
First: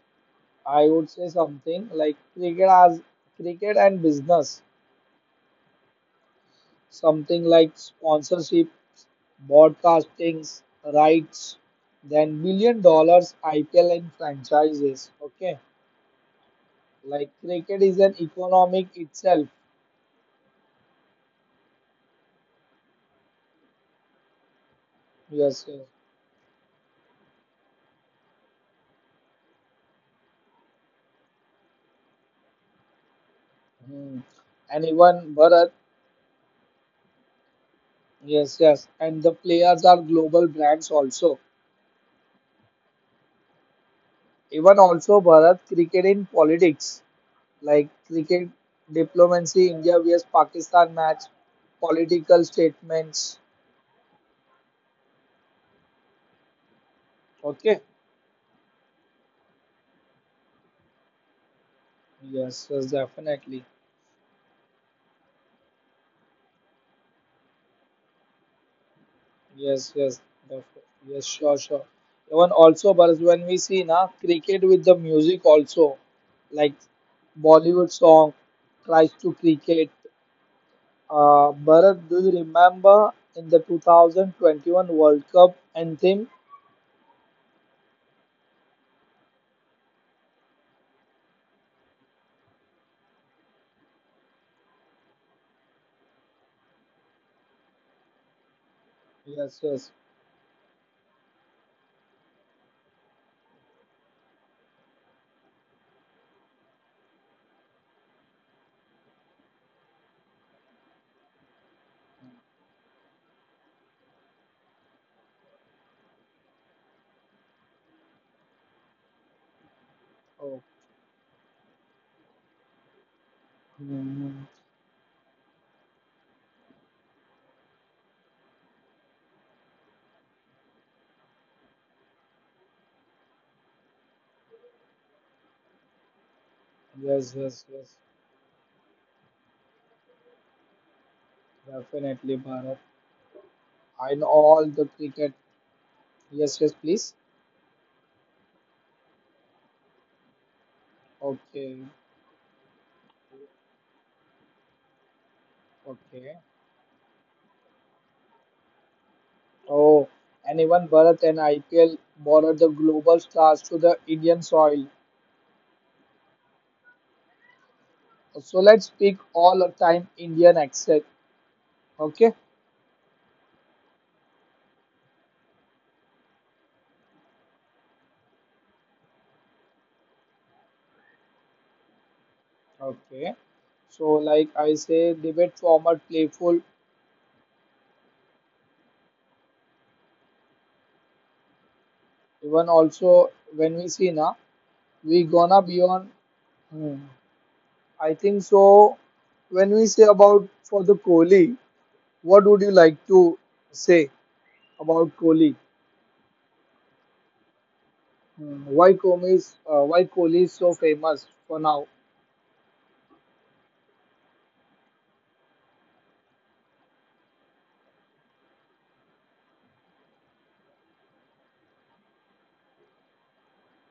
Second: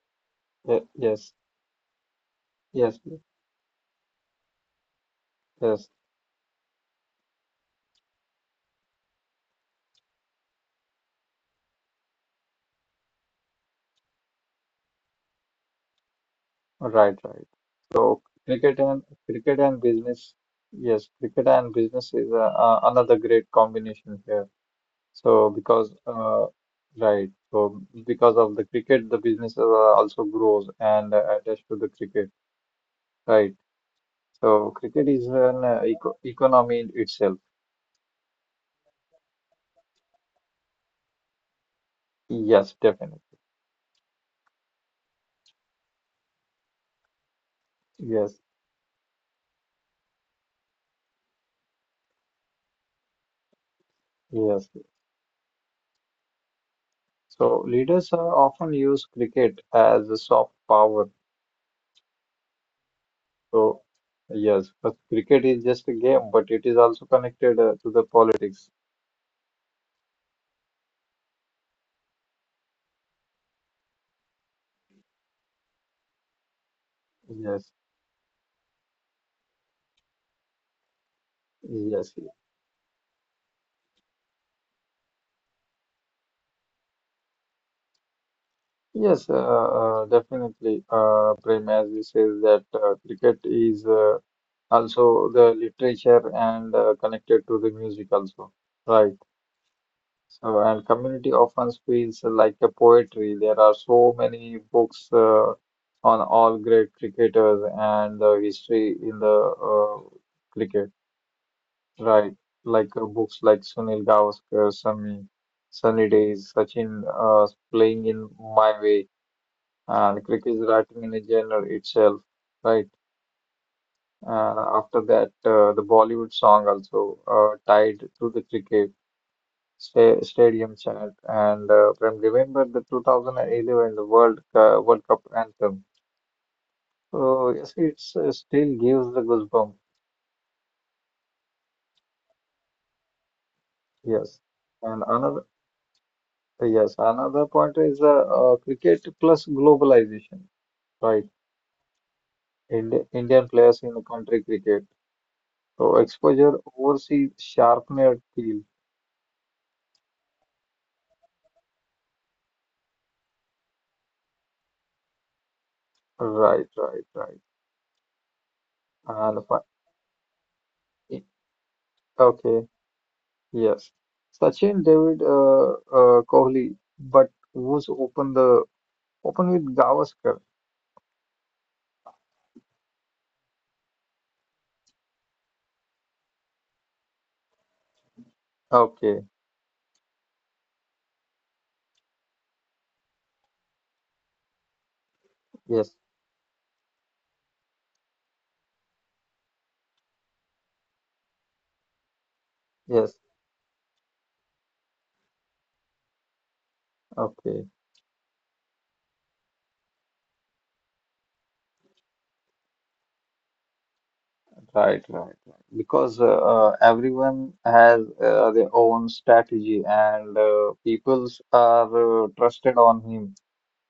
[SPEAKER 1] I would say
[SPEAKER 2] yes,
[SPEAKER 1] something like cricket
[SPEAKER 2] yes,
[SPEAKER 1] as cricket and business,
[SPEAKER 2] yes.
[SPEAKER 1] something like sponsorship, broadcastings, rights, then billion dollar IPL and franchises. Okay,
[SPEAKER 2] Right,
[SPEAKER 1] like
[SPEAKER 2] right.
[SPEAKER 1] cricket is an
[SPEAKER 2] So
[SPEAKER 1] economic itself.
[SPEAKER 2] cricket and business, yes, cricket and business is another great combination here. So
[SPEAKER 1] Yes, yes.
[SPEAKER 2] because right, so because of the cricket, the business also grows and attached to the cricket, right?
[SPEAKER 1] Hmm.
[SPEAKER 2] So
[SPEAKER 1] And
[SPEAKER 2] cricket is
[SPEAKER 1] even
[SPEAKER 2] an
[SPEAKER 1] Bharat,
[SPEAKER 2] economy in itself.
[SPEAKER 1] yes, yes. And the players are global brands also.
[SPEAKER 2] Yes, definitely.
[SPEAKER 1] Even also Bharat, cricket in politics, like
[SPEAKER 2] Yes,
[SPEAKER 1] cricket diplomacy, India vs Pakistan match, political statements.
[SPEAKER 2] yes. So
[SPEAKER 1] Okay.
[SPEAKER 2] leaders often use cricket as a soft power.
[SPEAKER 1] Yes, yes, definitely.
[SPEAKER 2] So, yes, but cricket is just a game, but it is also connected to the politics.
[SPEAKER 1] Yes, yes, def- yes, sure, sure. Even also, but when we see na cricket with the music also, like
[SPEAKER 2] Yes,
[SPEAKER 1] Bollywood song tries to cricket. Bharat,
[SPEAKER 2] yes,
[SPEAKER 1] do you remember in the 2021 World Cup anthem?
[SPEAKER 2] yes, definitely. Prem, as you says that cricket is also the literature and connected to the music also, right?
[SPEAKER 1] Yes, yes.
[SPEAKER 2] So, and community often feels like a poetry. There are so many books on all great cricketers and the history in the cricket. Right, like books like Sunil Gavaskar, Sunny Days, Sachin playing in my way, and cricket
[SPEAKER 1] Oh,
[SPEAKER 2] is writing in a genre itself, right?
[SPEAKER 1] hmm hmm.
[SPEAKER 2] After that, the Bollywood song also tied to the cricket stadium chant, and remember the 2011 the World World Cup anthem.
[SPEAKER 1] Yes,
[SPEAKER 2] So
[SPEAKER 1] yes,
[SPEAKER 2] yes,
[SPEAKER 1] yes.
[SPEAKER 2] it's still gives the goosebumps.
[SPEAKER 1] Definitely, Bharat. I know
[SPEAKER 2] Yes,
[SPEAKER 1] all the
[SPEAKER 2] and
[SPEAKER 1] cricket.
[SPEAKER 2] another
[SPEAKER 1] Yes, yes,
[SPEAKER 2] yes,
[SPEAKER 1] please.
[SPEAKER 2] another point is cricket plus globalization, right?
[SPEAKER 1] Okay,
[SPEAKER 2] Indian players in the country cricket. So
[SPEAKER 1] okay.
[SPEAKER 2] exposure overseas sharpener field.
[SPEAKER 1] Oh, and even Bharat and IPL borrowed the global stars to the Indian soil.
[SPEAKER 2] Right, right, right.
[SPEAKER 1] So let's speak
[SPEAKER 2] And
[SPEAKER 1] all the time Indian accent. Okay,
[SPEAKER 2] okay, yes. Sachin, David, Kohli, but who's open with Gavaskar?
[SPEAKER 1] okay. So like I say, debate format playful.
[SPEAKER 2] Okay,
[SPEAKER 1] Even also when we see na, we gonna be
[SPEAKER 2] yes,
[SPEAKER 1] on. Hmm, I think so. When we say about for the Kohli, what would you like
[SPEAKER 2] yes,
[SPEAKER 1] to say about Kohli?
[SPEAKER 2] okay.
[SPEAKER 1] Wycombe is why Kohli is so famous for now.
[SPEAKER 2] Right, right, right. Because everyone has their own strategy, and peoples are trusted on him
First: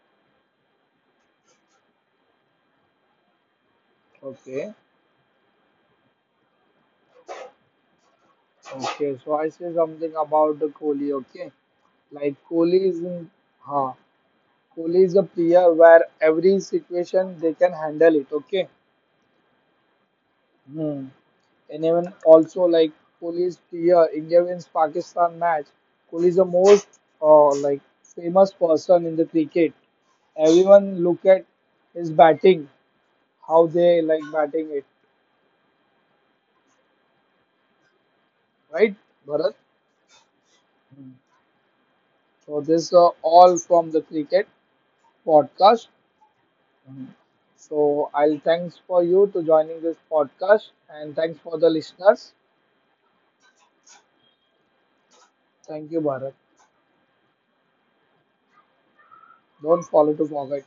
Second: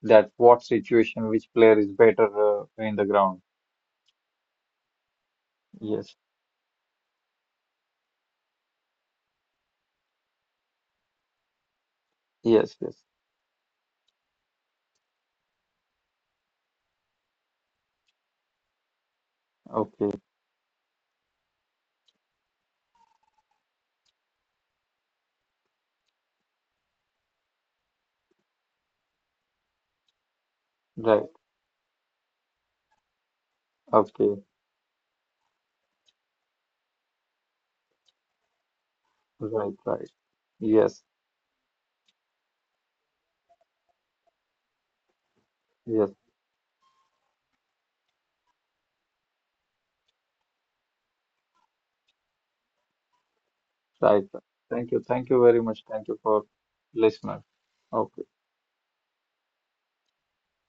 [SPEAKER 2] that what situation, which player is better in the ground.
[SPEAKER 1] Okay,
[SPEAKER 2] Yes,
[SPEAKER 1] okay. So I say something about the Kohli. Okay, like
[SPEAKER 2] yes,
[SPEAKER 1] Kohli
[SPEAKER 2] yes.
[SPEAKER 1] is in, huh, Kohli is a player where every situation they can handle it. Okay.
[SPEAKER 2] Okay,
[SPEAKER 1] Hmm. And even also like Kohli is player India wins Pakistan match. Kohli is the most like famous person in the cricket. Everyone
[SPEAKER 2] right.
[SPEAKER 1] look at his batting, how they like
[SPEAKER 2] Okay,
[SPEAKER 1] batting it, right, Bharat?
[SPEAKER 2] right, right. Yes,
[SPEAKER 1] So this are all from the cricket podcast.
[SPEAKER 2] yes,
[SPEAKER 1] Mhm. So I'll thanks for you to joining this podcast and thanks for the listeners.
[SPEAKER 2] right, right. Thank you very much.
[SPEAKER 1] Thank you,
[SPEAKER 2] Thank you
[SPEAKER 1] Bharat.
[SPEAKER 2] for listening. Okay.
[SPEAKER 1] Don't follow to forget.